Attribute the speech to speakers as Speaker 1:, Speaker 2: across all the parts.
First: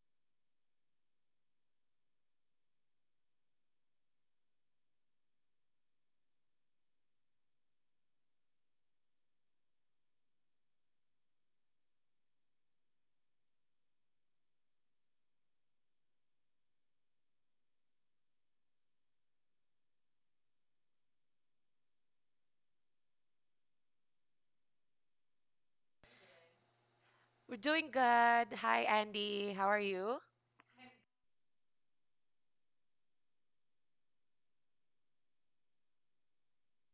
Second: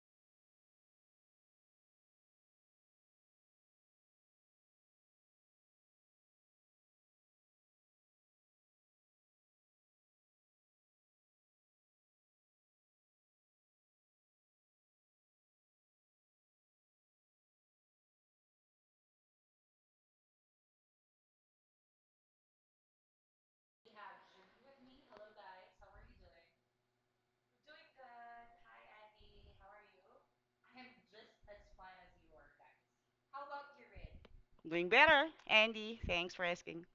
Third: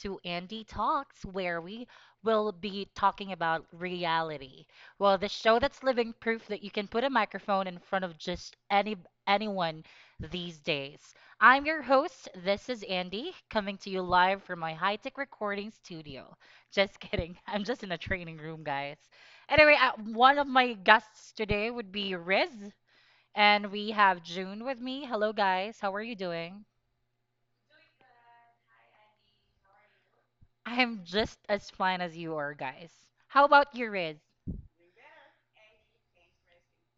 Speaker 1: to Andy Talks, where we will be talking about reality. Well, the show that's living proof that you can put a microphone in front of just anyone these days. I'm your host. This is Andy, coming to you live from my high-tech recording studio. Just kidding. I'm just in a training room, guys. Anyway, one of my guests today would be Riz, and we have June with me. Hello, guys. How are you doing?
Speaker 2: We're doing good. Hi, Andy. How are you?
Speaker 1: I'm just as fine as you are, guys. How about you, Riz?
Speaker 3: Doing better, Andy. Thanks for asking.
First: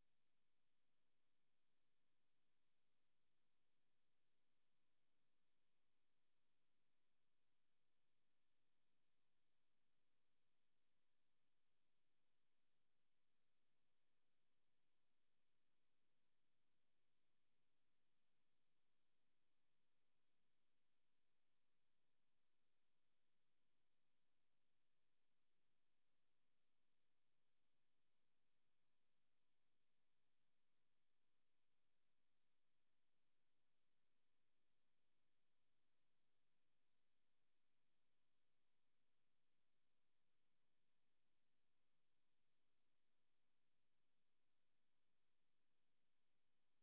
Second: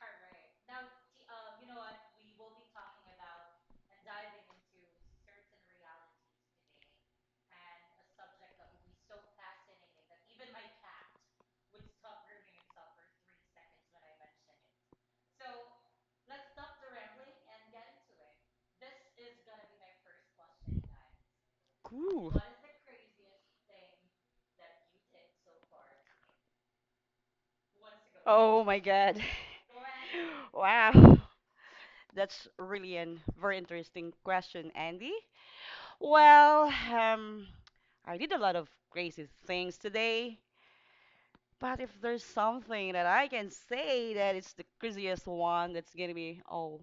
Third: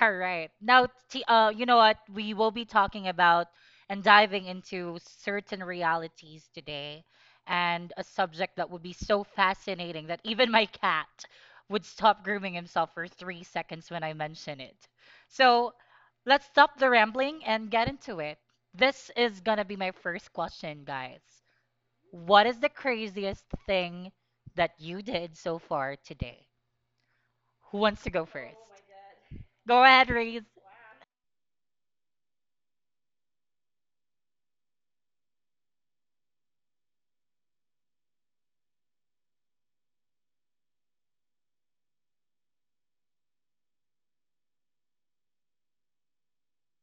Speaker 1: All right. Now, t- you know what? We will be talking about and diving into certain realities today, and a subject that would be so fascinating that even my cat would stop grooming himself for 3 seconds when I mention it. So let's stop the rambling and get into it. This is going to be my first question, guys.
Speaker 3: Cool.
Speaker 1: What is the craziest thing that you did so far today? Who wants to go first?
Speaker 3: Oh my God.
Speaker 1: Go ahead, Reese.
Speaker 3: Wow. That's really a very interesting question, Andy. Well, I did a lot of crazy things today, but if there's something that I can say that it's the craziest one, that's gonna be oh,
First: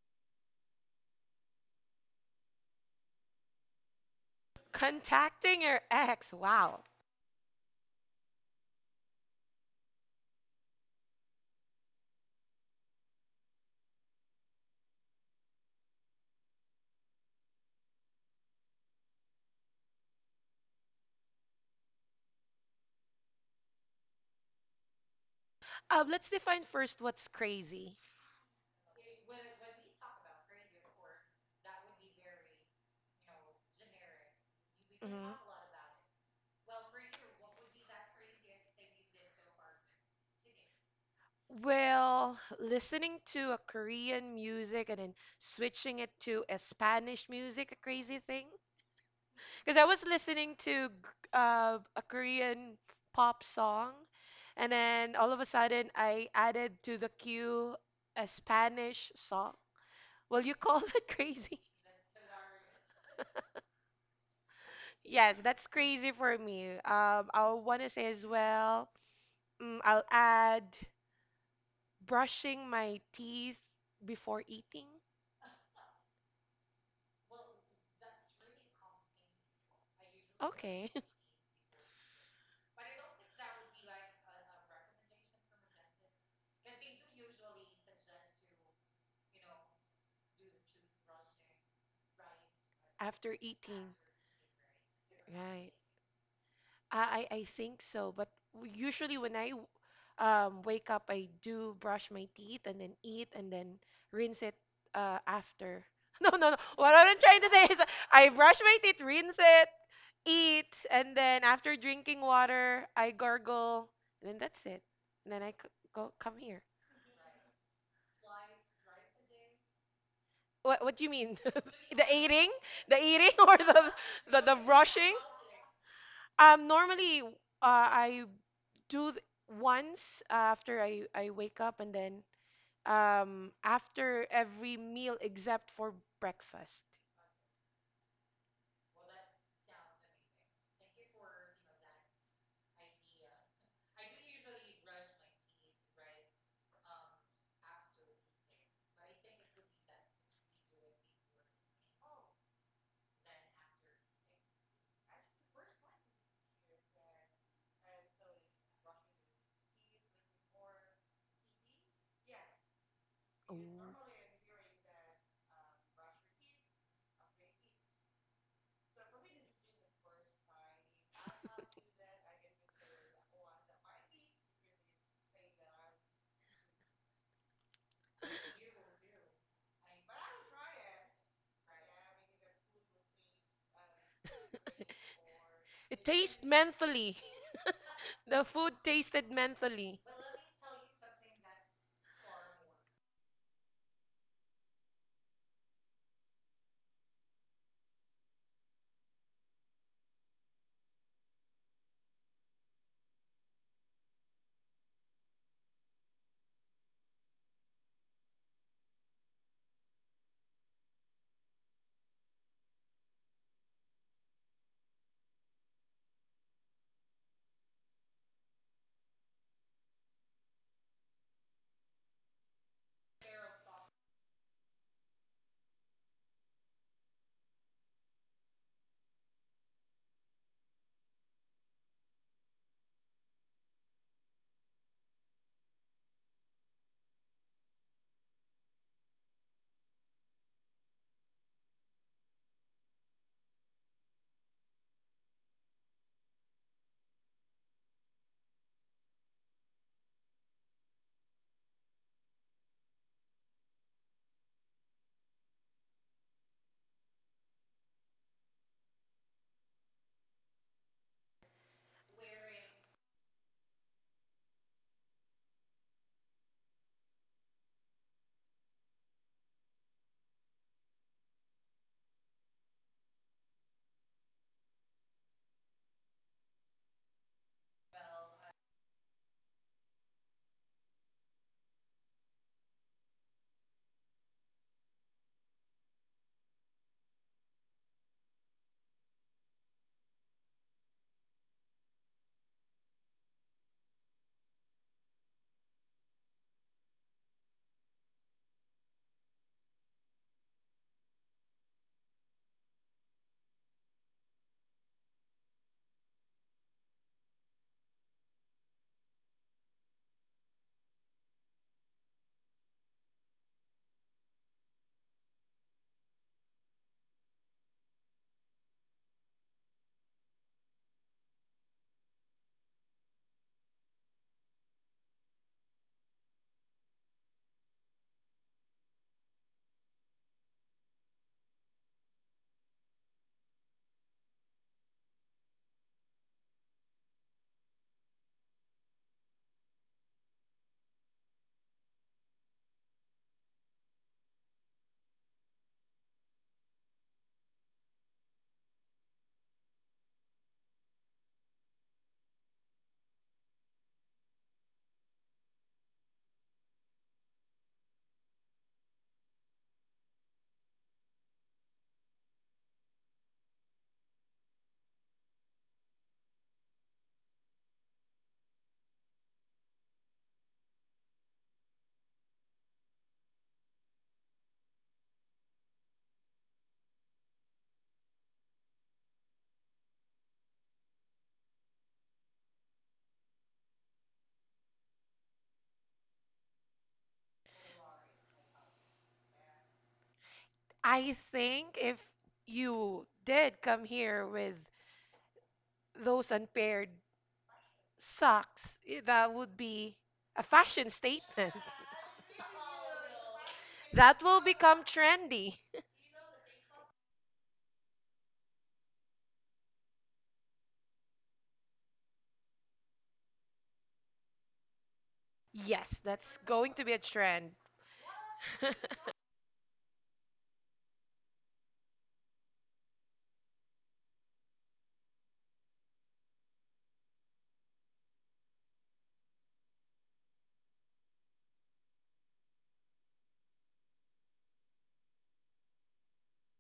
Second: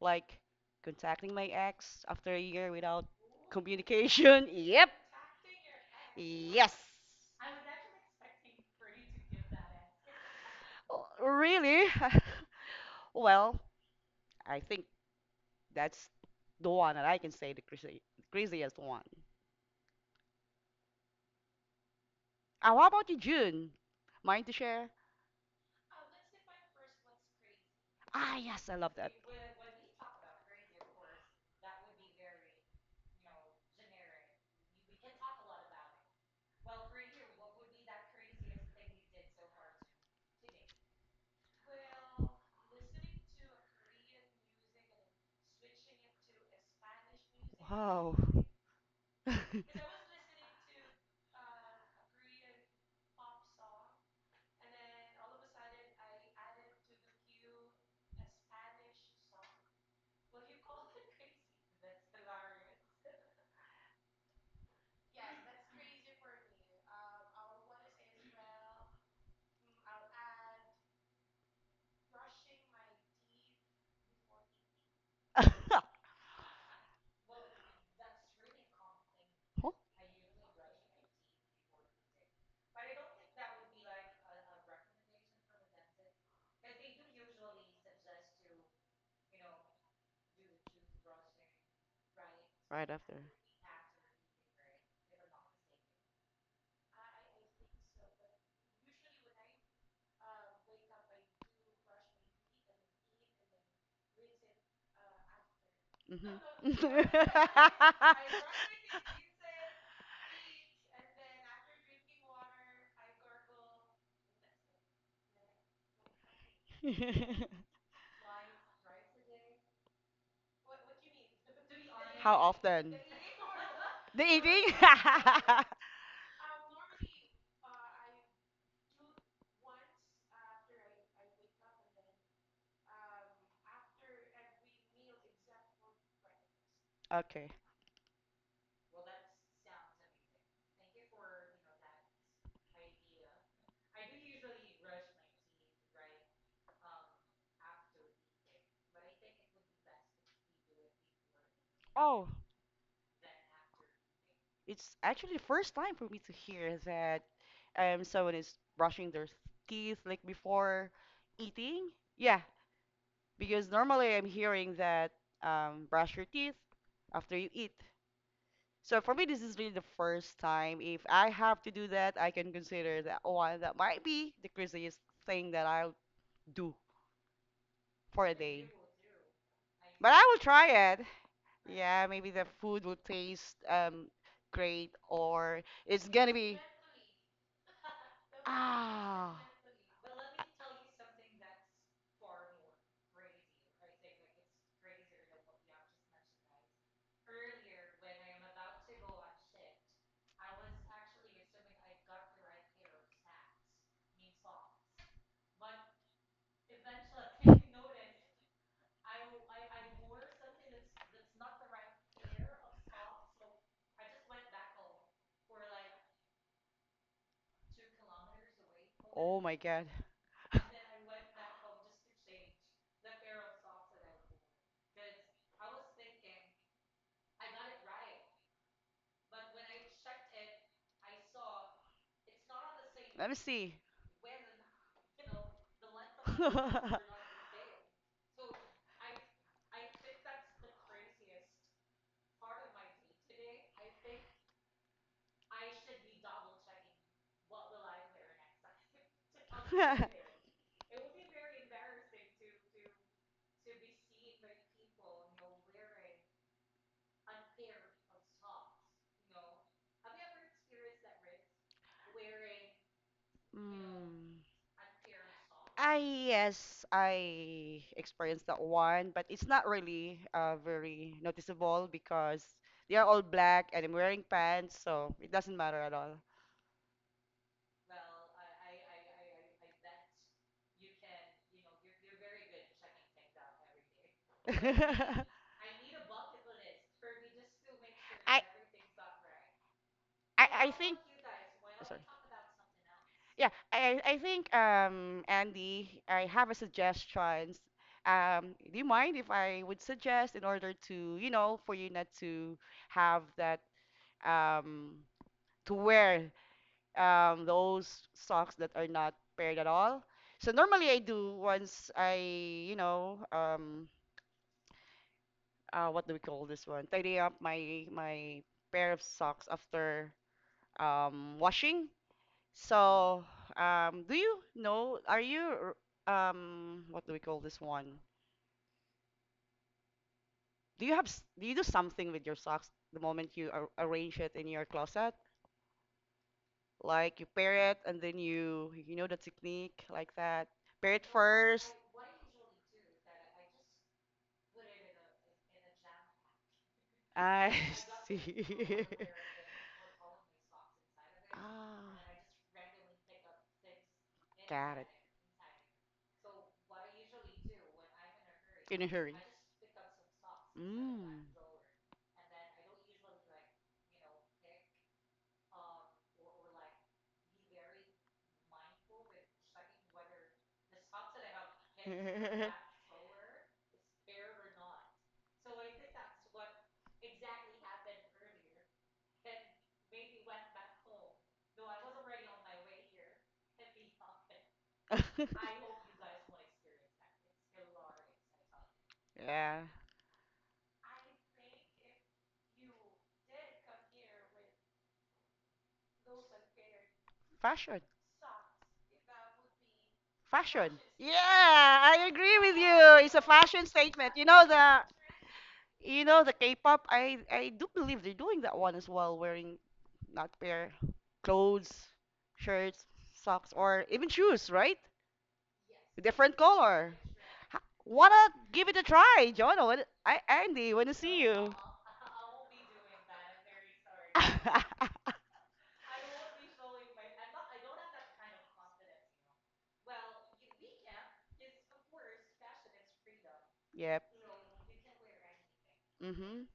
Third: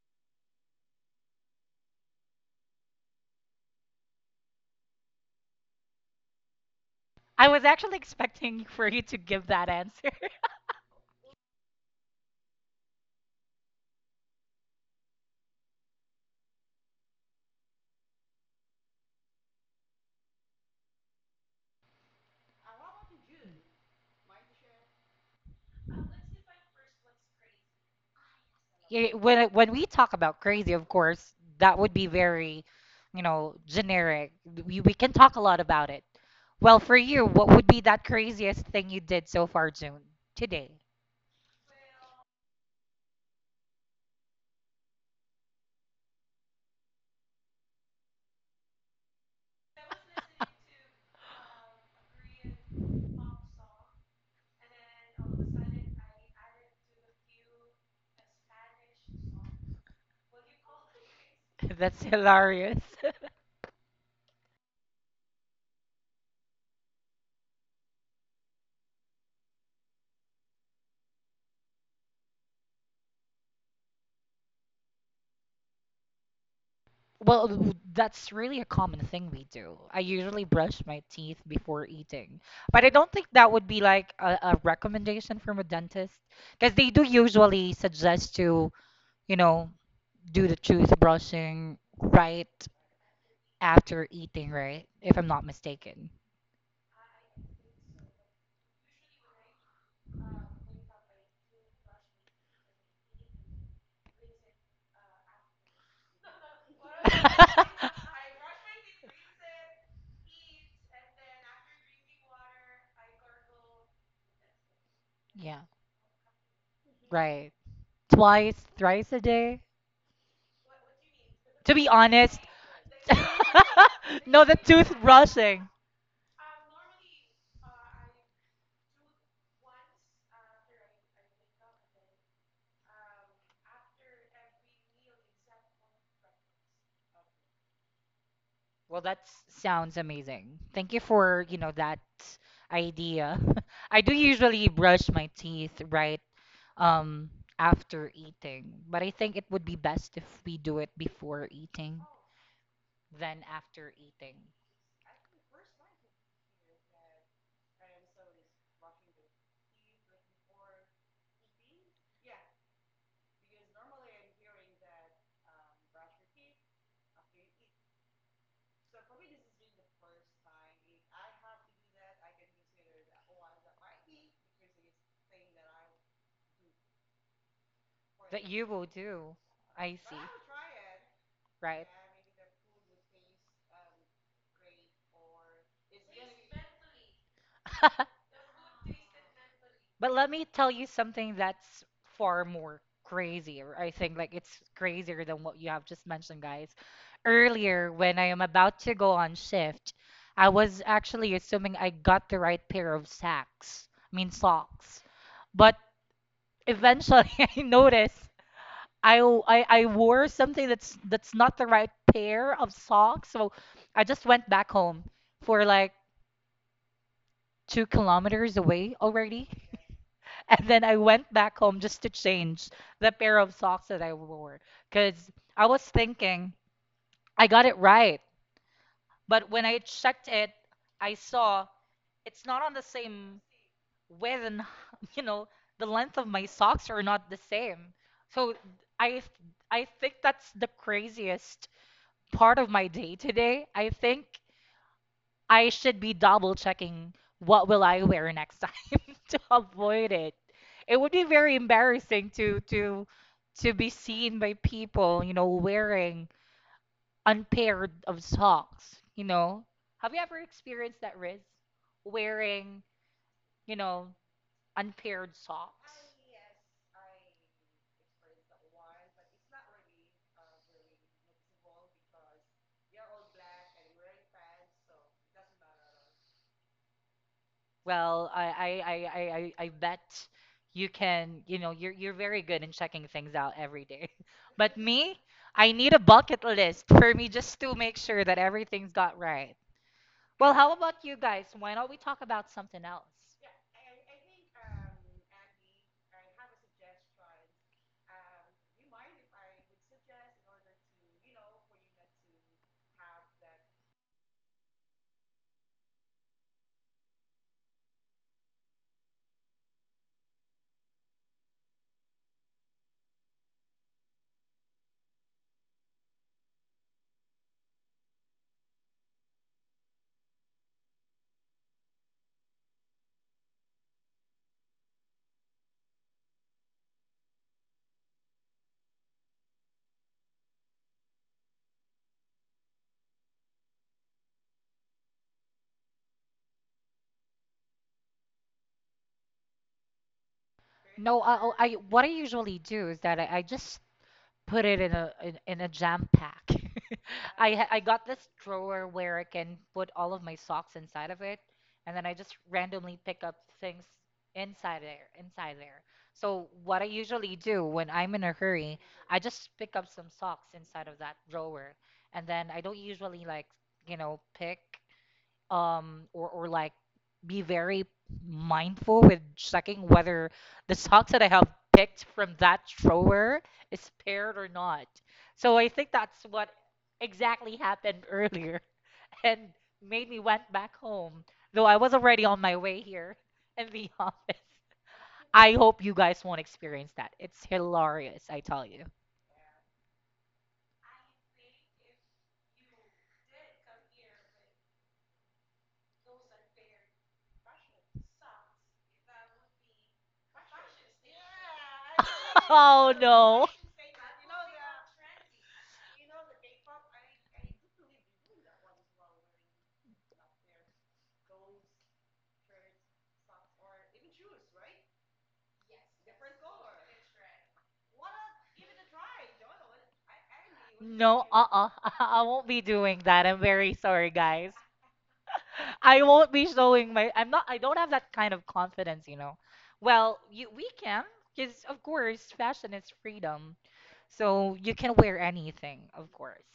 Speaker 3: like contacting my ex after a year without communication. Yep.
Speaker 2: Contacting your ex.
Speaker 3: Yes.
Speaker 2: Wow.
Speaker 1: I was actually expecting for you to give that answer.
Speaker 3: Oh, really? Well, I think that's the one that I can say the craziest one. What about you, June? Mind to share?
Speaker 2: Let's define first what's crazy.
Speaker 3: Ah, yes, I love that.
Speaker 1: Yeah, when we talk about crazy, of course, that would be very, you know, generic. We can
Speaker 2: Mhm.
Speaker 1: talk a lot about it. Well, for you, what would be that craziest thing you did so far, June, today?
Speaker 2: Well, listening to a Korean music and then switching it to a Spanish music, a
Speaker 3: Wow.
Speaker 2: crazy thing. Because I was listening to a Korean pop song, and then all of a sudden I added to the queue a Spanish song. Will you call that crazy?
Speaker 1: That's hilarious.
Speaker 2: Yes, that's crazy for me. I want to say as well, I'll add brushing my teeth before eating.
Speaker 1: Well, that's really a common thing we
Speaker 3: Oh,
Speaker 1: do. I usually brush
Speaker 2: Okay.
Speaker 1: my teeth before eating, but I don't think that would be like a recommendation from a dentist, because they do usually suggest to, you know, do the toothbrushing right
Speaker 3: right after.
Speaker 2: After eating.
Speaker 1: after eating, right? If I'm not
Speaker 2: Right.
Speaker 1: mistaken.
Speaker 2: I think so, but usually when I wake up, I do brush my teeth and then eat and then rinse it after. No, no, no.
Speaker 3: Hmm.
Speaker 2: What I'm trying to say is I brush my teeth, rinse it, eat, and then after drinking water, I gargle, and then that's it. And then
Speaker 1: Yeah,
Speaker 2: go come here.
Speaker 1: right. Twice, thrice a day.
Speaker 2: What do you mean?
Speaker 1: To be
Speaker 3: How
Speaker 1: honest,
Speaker 2: Eating,
Speaker 3: often?
Speaker 2: the eating, or the
Speaker 3: The
Speaker 2: the,
Speaker 1: no, the
Speaker 2: the
Speaker 3: eating?
Speaker 2: brushing?
Speaker 1: toothbrushing.
Speaker 2: Um, normally, uh, I do th- once after I wake up and then after every meal except for breakfast.
Speaker 3: Okay.
Speaker 1: Well, that sounds amazing. Thank you for, you know, that idea. I do usually brush my teeth right um after eating, but I think it would be best if we do it before eating
Speaker 3: Oh,
Speaker 1: than after eating.
Speaker 3: It's actually the first time for me to hear that someone is brushing their teeth like before eating. Yeah,
Speaker 2: Oh.
Speaker 3: because normally I'm hearing that brush your teeth after you eat. So for me, this is really the first time. If I have to do that, I can consider that one that might be the craziest thing that I'll do for a
Speaker 1: That you
Speaker 3: day.
Speaker 1: will do. I
Speaker 3: But
Speaker 1: see.
Speaker 3: I will try it.
Speaker 1: Right.
Speaker 3: Yeah, maybe the food will taste great or
Speaker 2: It
Speaker 3: it's gonna
Speaker 2: tastes
Speaker 3: be.
Speaker 2: mentally. The food tasted
Speaker 3: Ah.
Speaker 2: mentally.
Speaker 1: But let me tell you something that's far more crazier. I think like it's crazier than what you have just mentioned, guys. Earlier, when I am about to go on shift, I was actually assuming I got the right pair of socks. I mean socks. But eventually I noticed I, w- I wore something that's not the right pair of socks. So I just went back home for like 2 kilometers away
Speaker 3: Oh
Speaker 1: already.
Speaker 3: my God.
Speaker 1: And then I went back home just to change the pair of socks that I wore, because I was thinking I got it right. But when I checked it, I saw it's not on the
Speaker 3: Let me
Speaker 1: same
Speaker 3: see.
Speaker 1: width and, you know, the length of my socks are not the same. So I I think that's the craziest part of my day today. I think I should be double checking what will I wear next time to avoid it. It would be very embarrassing to to be seen by people, you know, wearing unpaired of socks, you know. Have you ever experienced that, Riz? Wearing, you know,
Speaker 3: Mm.
Speaker 1: unpaired socks?
Speaker 3: I yes, I experienced that one, but it's not really very noticeable because they are all black and I'm wearing pants, so it doesn't matter at all.
Speaker 1: Well, I bet you can, you know, you're very good in checking things out every day. But me, I need a bucket list for me just to make sure that
Speaker 3: I.
Speaker 1: everything's got right. Well,
Speaker 3: I
Speaker 1: how about
Speaker 3: think.
Speaker 1: you guys? Why don't we
Speaker 3: Sorry.
Speaker 1: talk about something else?
Speaker 3: Yeah, I think Andy, I have a suggestion. Do you mind if I would suggest in order to, you know, for you not to have that, um to wear those socks that are not paired at all? So normally I do once I, you know, what do we call this one? Tidy up my pair of socks after washing. So, do you know, are you, what do we call this one? Do you have, do you do something with your socks the moment you ar arrange it in your closet? Like you pair it and then you know the technique like that. Pair it
Speaker 1: No,
Speaker 3: first.
Speaker 1: what I usually do is that I just put it in a in a jam pack.
Speaker 3: I
Speaker 1: I got this
Speaker 3: see.
Speaker 1: drawer where I can put all of my socks inside of it,
Speaker 3: Ah,
Speaker 1: and then I just randomly pick up things
Speaker 3: got
Speaker 1: inside
Speaker 3: it.
Speaker 1: there, So what I usually do when I'm in a hurry,
Speaker 3: In a hurry.
Speaker 1: I just pick up some socks inside of that
Speaker 3: Mm.
Speaker 1: drawer, and then I don't usually like, you know, pick or like be very mindful with checking whether the socks that I have picked from that drawer is paired or not. So I think that's what exactly happened earlier and made me went back home, though I was already on my way here in the office. I hope you guys won't experience that. It's hilarious, I tell you.
Speaker 3: Yeah.
Speaker 2: I think if you did come here with those unpaired
Speaker 3: Fashion.
Speaker 2: socks, that would be a
Speaker 3: Fashion.
Speaker 2: fashion
Speaker 3: Yeah,
Speaker 2: statement.
Speaker 3: I agree with
Speaker 1: Oh
Speaker 3: you. It's a
Speaker 1: no.
Speaker 3: fashion statement.
Speaker 2: That will become trendy.
Speaker 3: You know the K-pop. I do believe they're doing that one as well, wearing not pair clothes, shirts, socks, or even shoes, right?
Speaker 2: Yes, that's
Speaker 3: Different
Speaker 2: going to be a
Speaker 3: color.
Speaker 2: trend.
Speaker 3: Ha- Wanna give it a try, John? Wanna- I Andy, wanna see
Speaker 1: No,
Speaker 3: you?
Speaker 1: uh-uh. I won't be doing that. I'm very sorry, guys. I won't be showing my I'm not I don't have that kind of confidence, you know. Well, you we can, because of course, fashion is freedom.
Speaker 3: Yep.
Speaker 1: So you can wear anything, of
Speaker 3: Mhm.
Speaker 1: course.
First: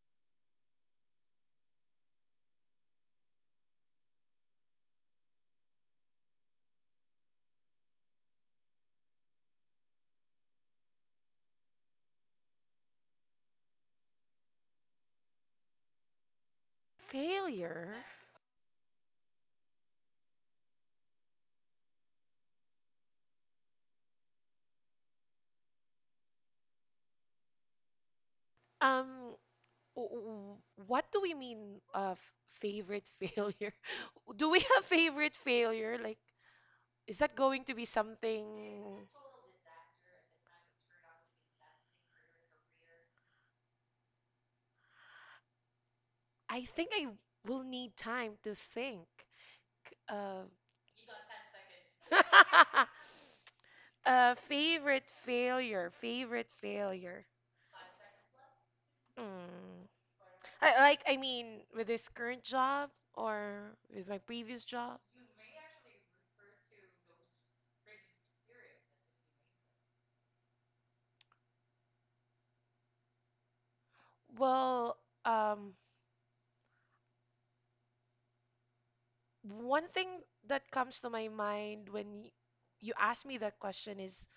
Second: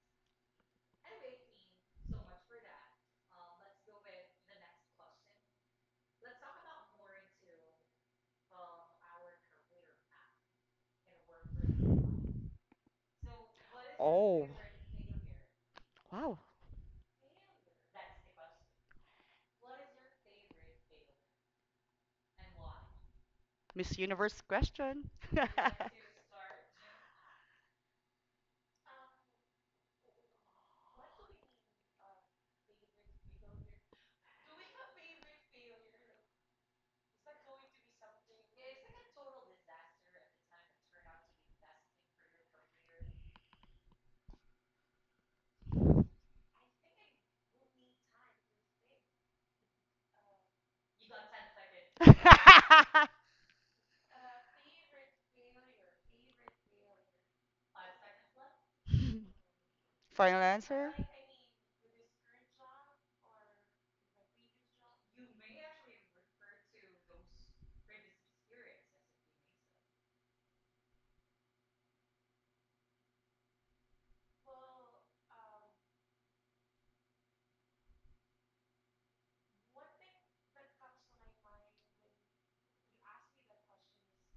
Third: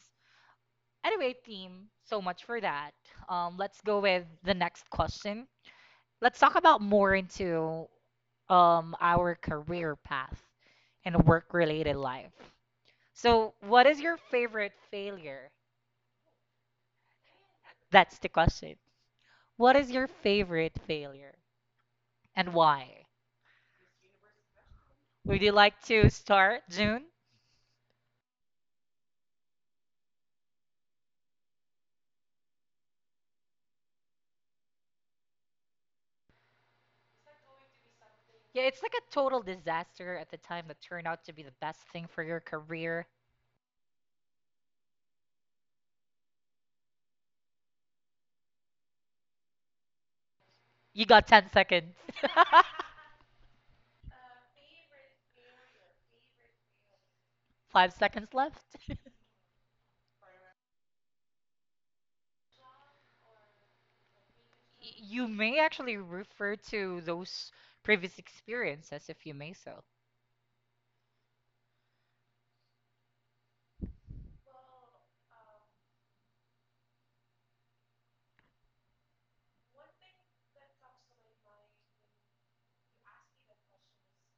Speaker 1: Anyway, team, so much for that. Let's go with the next question. Let's talk about more into our career path and work-related life. So, what is your
Speaker 3: Oh,
Speaker 1: favorite failure?
Speaker 3: wow.
Speaker 2: Failure.
Speaker 1: That's the question. What is your favorite failure and why?
Speaker 3: Miss Universe question.
Speaker 1: Would you like to start, June?
Speaker 2: Um, w- what do we mean of favorite failure? Do we have favorite failure? Like, is that going to be
Speaker 1: Yeah, it's like
Speaker 2: something?
Speaker 1: a total disaster at the time that turned out to be the best thing for your career.
Speaker 2: I think I will need time to think. Uh,
Speaker 1: You got 10 seconds.
Speaker 2: Favorite failure, favorite failure.
Speaker 1: 5 seconds left. Y-
Speaker 2: Mm.
Speaker 3: Final answer?
Speaker 2: I mean, with this current job or with my previous job?
Speaker 1: You may actually refer to those previous experiences if you may so.
Speaker 2: Well, um, One thing that comes to my mind when you ask me that question is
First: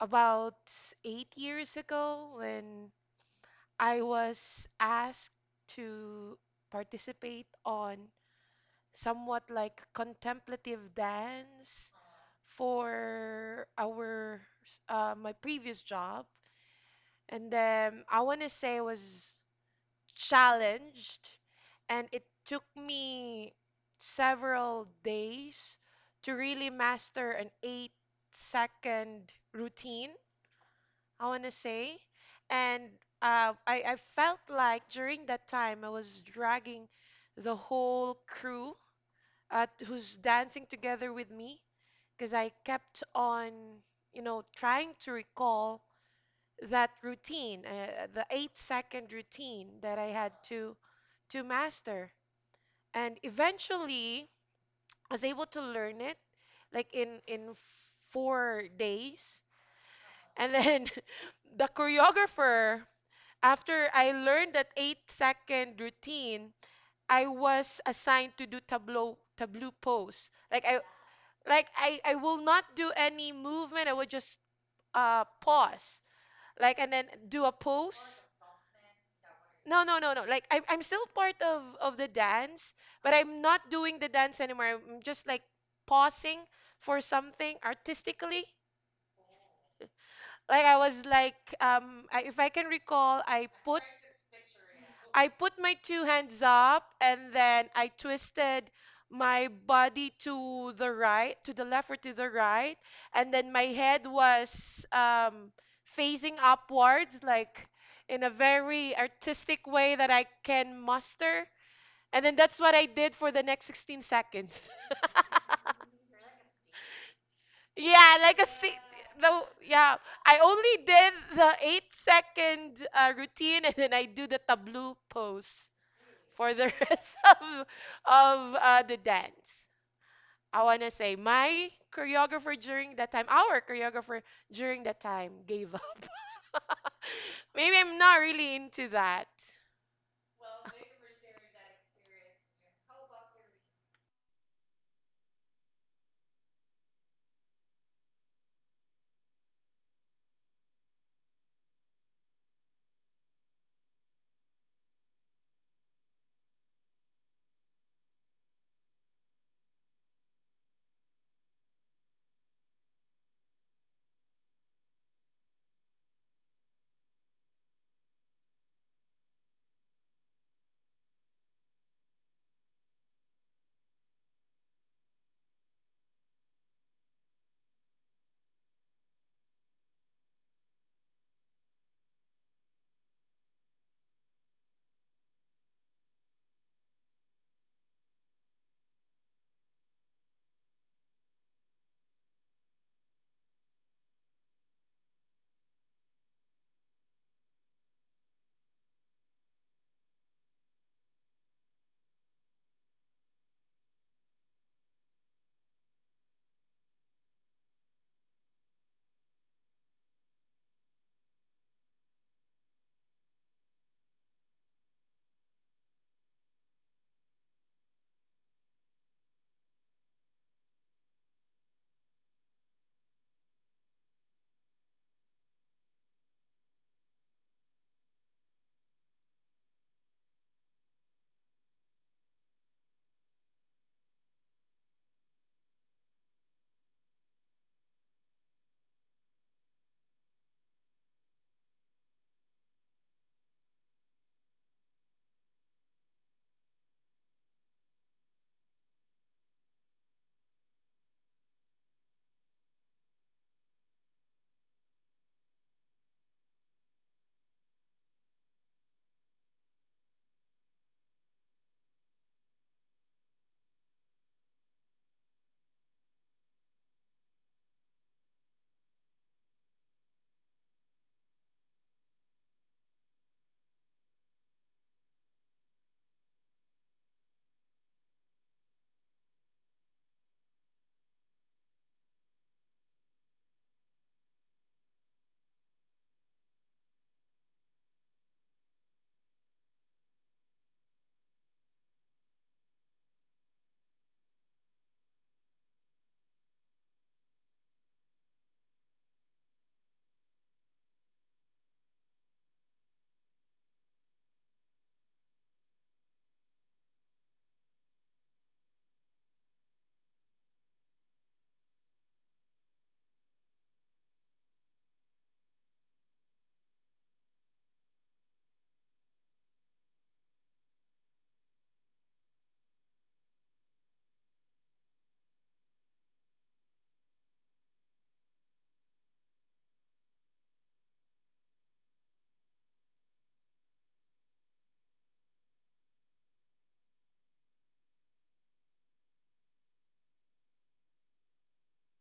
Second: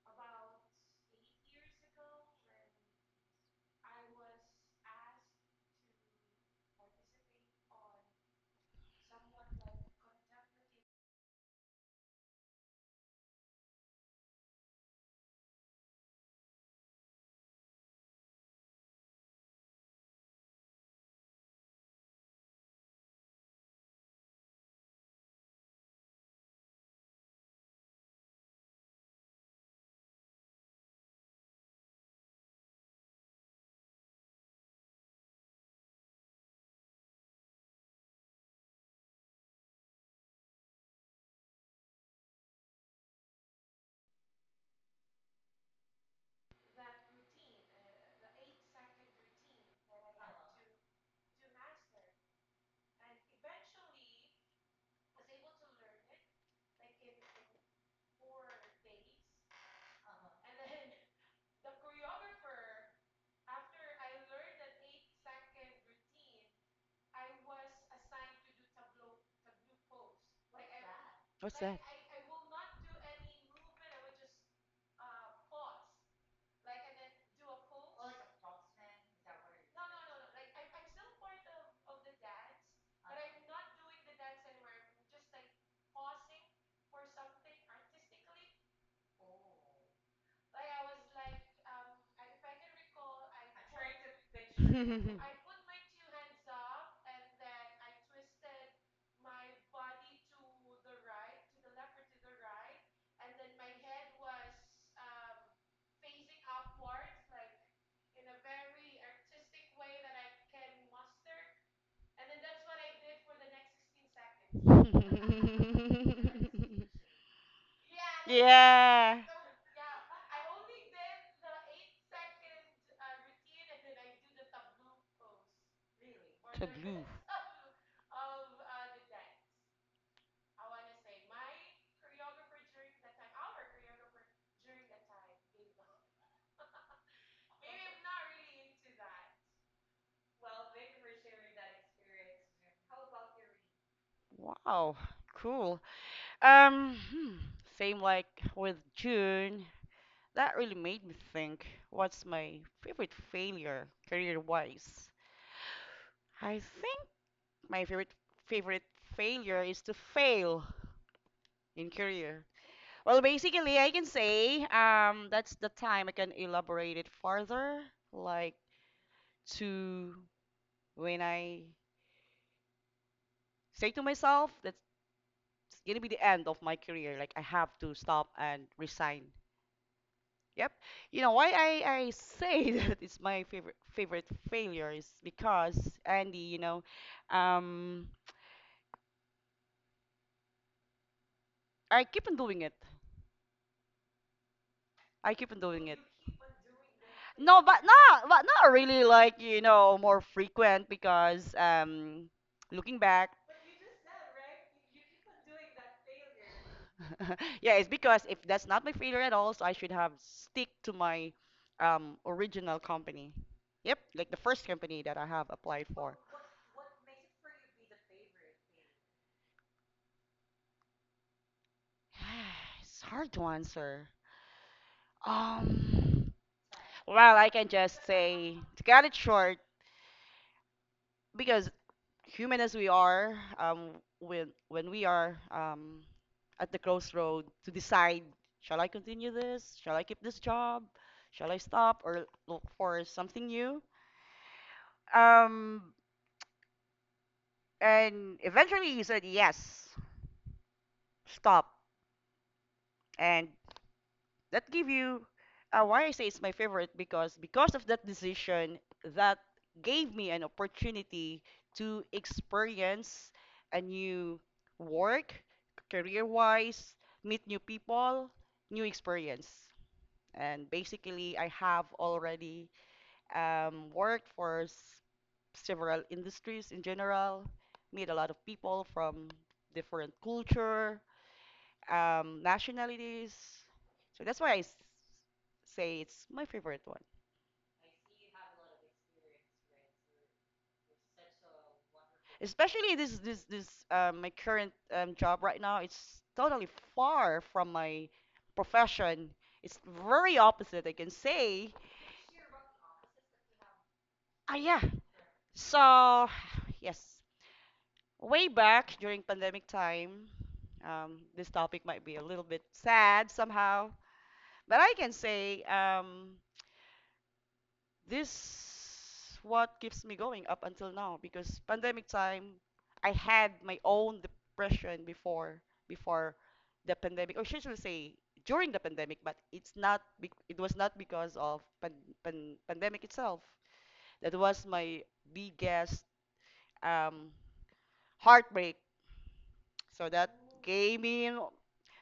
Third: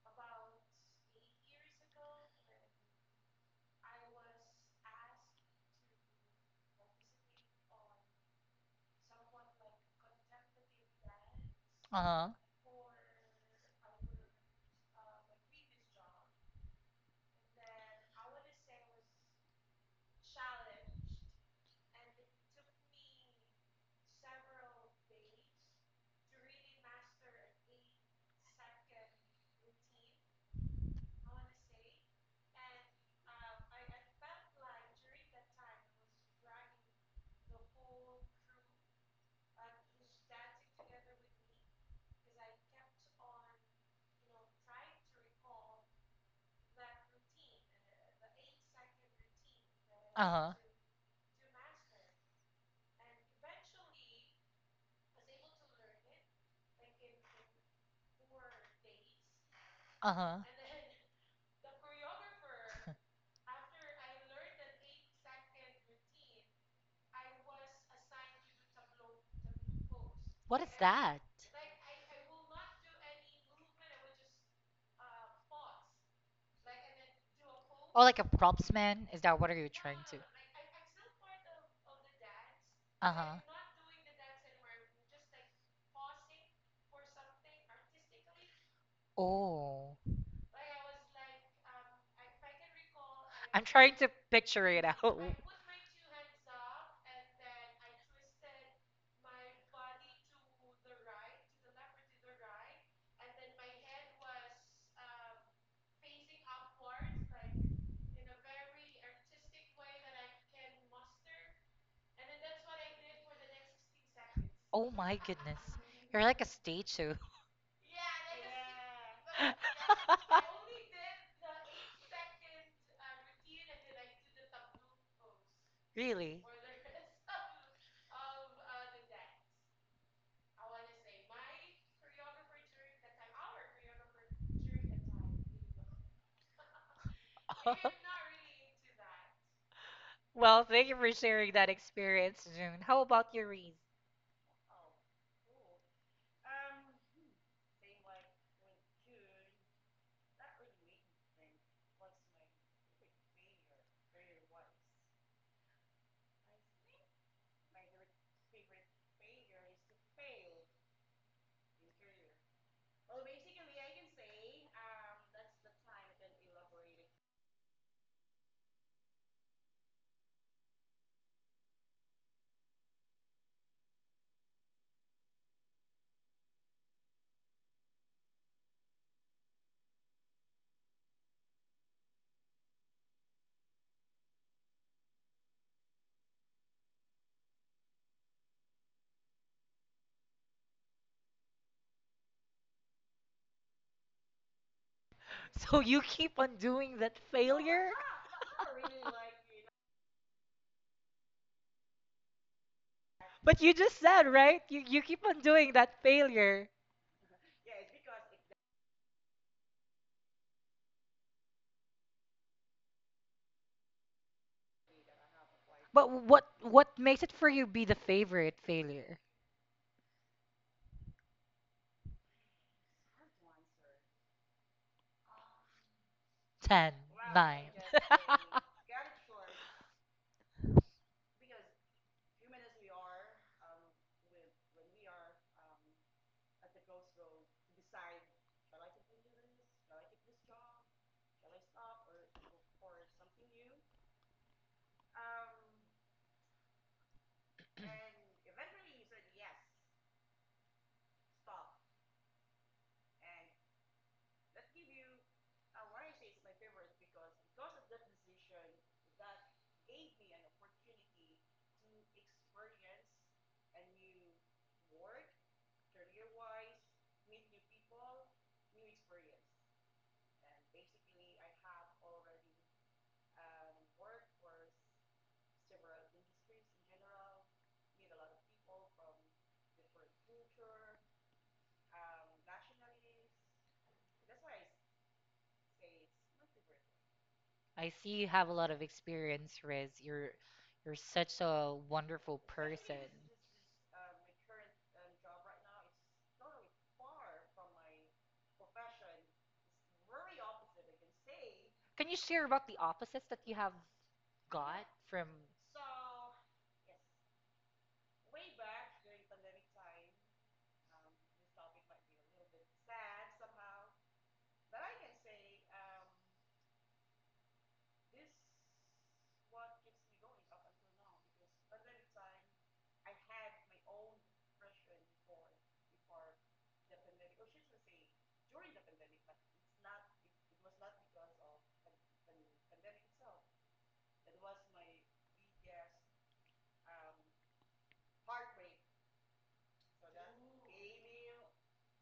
Speaker 2: about 8 years ago when I was asked to participate on somewhat like contemplative dance
Speaker 1: Uh-huh.
Speaker 2: for our my previous job, and then I want to say it was challenged and it took me several days to really master an 8 second routine, I want to say. And I felt like during that time I was dragging the whole crew, who's dancing together with me because I kept on, you know, trying to recall that routine, the 8 second routine that I had
Speaker 1: Uh-huh.
Speaker 2: to master. And eventually, I was able to learn it like in 4 days.
Speaker 1: Uh-huh.
Speaker 2: And then the choreographer, after I learned that 8 second routine, I was assigned to do tableau pose.
Speaker 1: What is that?
Speaker 3: What's
Speaker 2: Like
Speaker 3: that?
Speaker 2: I will not do any movement. I would just pause, like, and then do a
Speaker 1: Oh, like
Speaker 2: pose.
Speaker 1: a props man? Is that what are you
Speaker 2: No, no,
Speaker 1: trying
Speaker 2: no,
Speaker 1: to?
Speaker 2: no, like I'm still part of the dance, but
Speaker 1: Uh-huh.
Speaker 2: I'm not doing the dance anymore. I'm just like pausing for something artistically.
Speaker 1: Oh.
Speaker 2: Like I was like I, if I can recall,
Speaker 1: I'm trying to picture it out.
Speaker 2: I put my two hands up and then I twisted my body to the right, to the left or to the right, and then my head was, facing upwards, like in a very artistic way that I can muster. And then that's what I did for the next 16 seconds.
Speaker 1: Oh my goodness. You're like a statue.
Speaker 2: Yeah, like a sti-
Speaker 3: Yeah.
Speaker 2: the yeah. I only did the 8 second routine, and then I do the tableau pose
Speaker 1: Really?
Speaker 2: for
Speaker 3: To
Speaker 2: the
Speaker 3: glue.
Speaker 2: rest of the dance. I wanna say my choreographer during that time, our choreographer during that time gave up. Maybe I'm not really into that.
Speaker 1: Well, thank you for sharing that experience, June. How about your Reese?
Speaker 3: Wow, cool. Um, hmm, same like with June. That really made me think, what's my favorite failure career-wise? I think my favorite failure is to fail in career. Well, basically, I can say that's the time I can elaborate it further, like to when I say to myself that's gonna be the end of my career, like I have to stop and resign. Yep. You know why I say that it's my favorite failure is because, Andy, you know, um, I keep on doing it. I keep on
Speaker 1: So
Speaker 3: doing it.
Speaker 1: you keep on doing that
Speaker 3: No, but
Speaker 1: failure?
Speaker 3: not really, like, you know, more frequent, because looking back,
Speaker 1: But you just said, right? You keep on doing that failure.
Speaker 3: yeah, it's because if that's not my failure at all, so I should have stick to my original company. Yep, like the first company that I have applied
Speaker 1: But
Speaker 3: for.
Speaker 1: what makes it for you be the favorite failure?
Speaker 3: It's hard to answer. Um,
Speaker 1: Ten,
Speaker 3: well, I can
Speaker 1: nine.
Speaker 3: just say, to cut it short, because human as we are, when we are at the crossroad to decide, shall I continue this? Shall I keep this job? Shall I stop or look for something new? Um, and eventually you said yes, stop, and that give you why I say it's my favorite, because of that decision that gave me an opportunity to experience a new work, career wise, meet new people, new experience. And basically, I have already worked for several industries in general, meet a lot of people from different culture, nationalities. So that's why say it's my favorite one.
Speaker 1: I see you have a lot of experience, Riz. You're such a wonderful
Speaker 3: Especially
Speaker 1: person.
Speaker 3: this my current job right now. It's totally far from my profession. It's very opposite, I can say.
Speaker 1: Can you share about the opposites that you have
Speaker 3: Ah, yeah.
Speaker 1: got from?
Speaker 3: So, yes, way back during pandemic time, this topic might be a little bit sad somehow, but I can say this what keeps me going up until now, because pandemic time I had my own depression before, before the pandemic, or should I say during the pandemic, but it's not it was not because of pandemic itself. That was my biggest um heartbreak, so that gave me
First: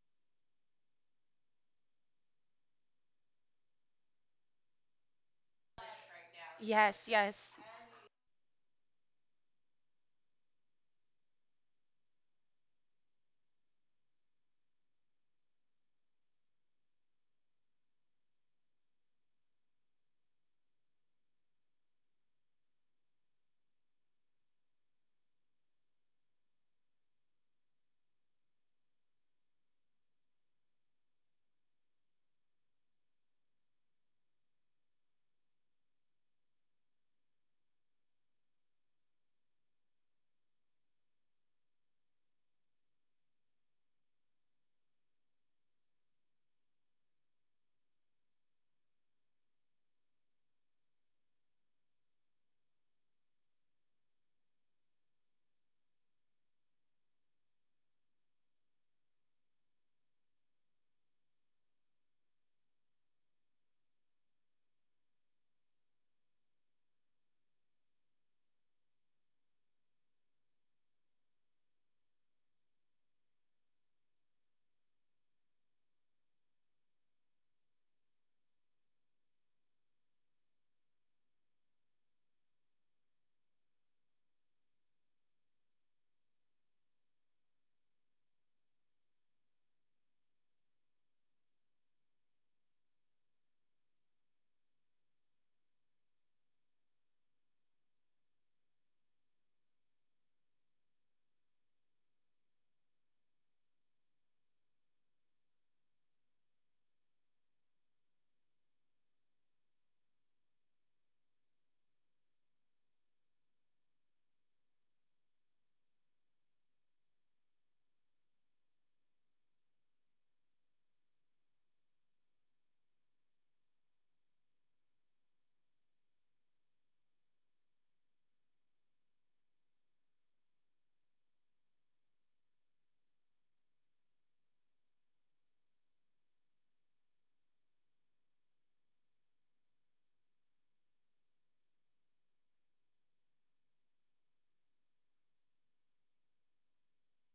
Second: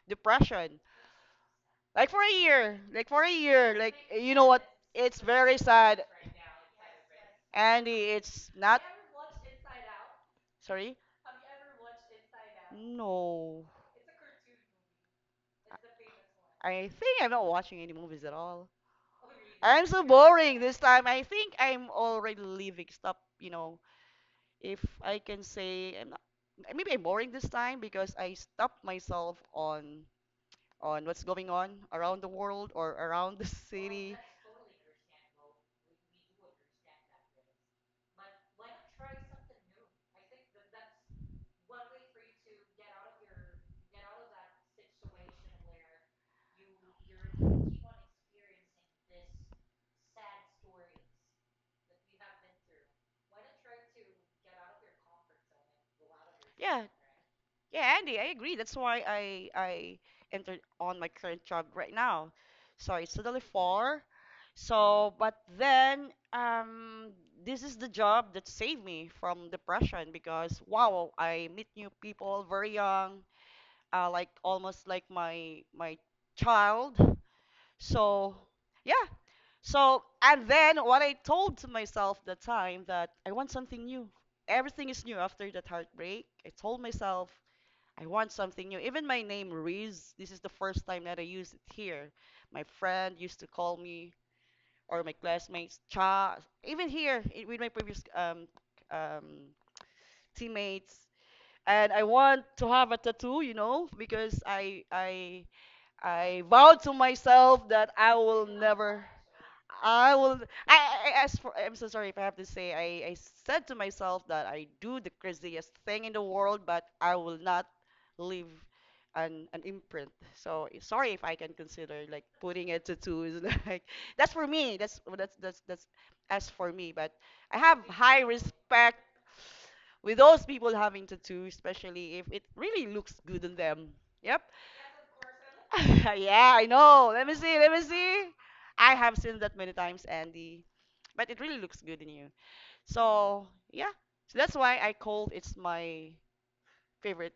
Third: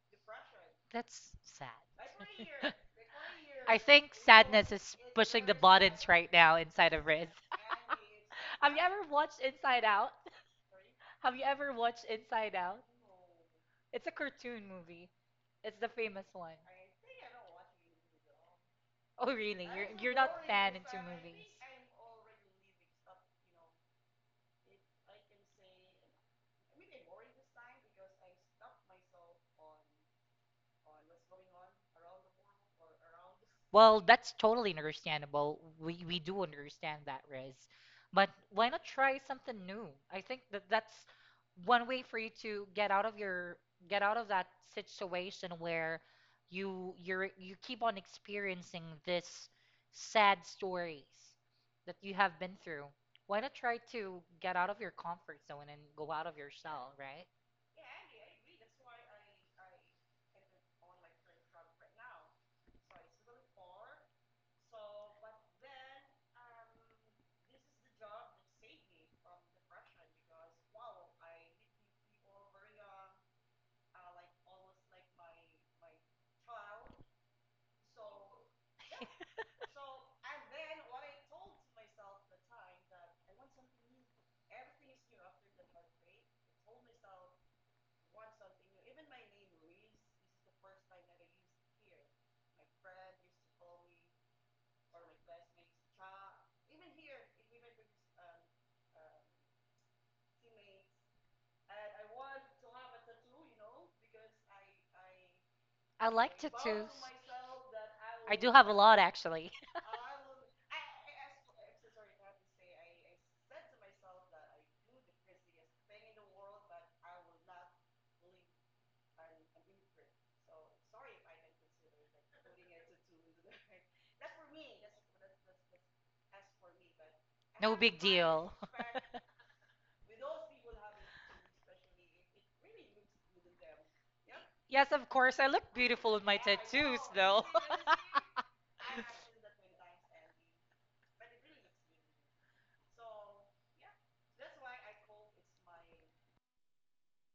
Speaker 3: depression
Speaker 1: That's sad.
Speaker 3: like for a year,
Speaker 1: I
Speaker 3: like,
Speaker 1: think
Speaker 3: you know what,
Speaker 1: sadness is
Speaker 3: it's
Speaker 1: pushing the
Speaker 3: very sad.
Speaker 1: buttons right now inside of
Speaker 2: Yes,
Speaker 1: Riz.
Speaker 2: yes.
Speaker 3: And it's
Speaker 1: Have you
Speaker 3: not.
Speaker 1: ever watched Inside Out?
Speaker 3: Sorry?
Speaker 1: Have you ever watched Inside Out?
Speaker 3: No.
Speaker 1: It's a cartoon movie. It's the famous one.
Speaker 3: I think I'm not watching any movies at all.
Speaker 1: Oh, really?
Speaker 3: I'm so
Speaker 1: You're not
Speaker 3: boring this
Speaker 1: fan into
Speaker 3: time. I think
Speaker 1: movies.
Speaker 3: I'm already leaving. Stop, you know. If I can say I'm not, maybe I'm boring this time because I stopped myself on, what's going on around the world or around the
Speaker 1: Well,
Speaker 3: city.
Speaker 1: that's totally understandable. We do understand that, Riz. But why not try something new? I think that that's one way for you to get out of your get out of that situation where you you keep on experiencing this sad stories that you have been through. Why not try to get out of your comfort zone and go out of your
Speaker 3: Yeah, right?
Speaker 1: shell, right?
Speaker 3: Yeah, Andy, I agree. That's why I entered on my current job right now. So it's totally far. So, but then, this is the job that saved me from depression, because wow, I meet new people very young, like almost like my child. So yeah, so, and then what I told to myself the time that I want something new. Everything is new after that heartbreak. I told myself I want something new. Even my name Riz, this is the first time that I use it here. My friend used to call me or my classmates Cha. Even here, with my previous um teammates. And I want to have a tattoo, you know, because
Speaker 1: I like
Speaker 3: I vowed
Speaker 1: tattoos.
Speaker 3: to myself that I
Speaker 1: I
Speaker 3: will
Speaker 1: do have a lot
Speaker 3: never.
Speaker 1: actually.
Speaker 3: I will. I as for, I'm so sorry if I have to say, I said to myself that I do the craziest thing in the world, but I will not leave an imprint. So, sorry if I can consider like putting it to two is, like, that's for me. That's, well, that's as for me. But I
Speaker 1: No
Speaker 3: have
Speaker 1: big
Speaker 3: high
Speaker 1: deal.
Speaker 3: respect with those people having tattoos, especially if it really looks good on them. Yep.
Speaker 1: Yes, of course. I look beautiful with my
Speaker 3: Yeah, I
Speaker 1: tattoos,
Speaker 3: know. Let me
Speaker 1: though.
Speaker 3: see. Let me see. I have seen that many times, Andy. But it really looks good in you. So, yeah. So that's why I called it's my favorite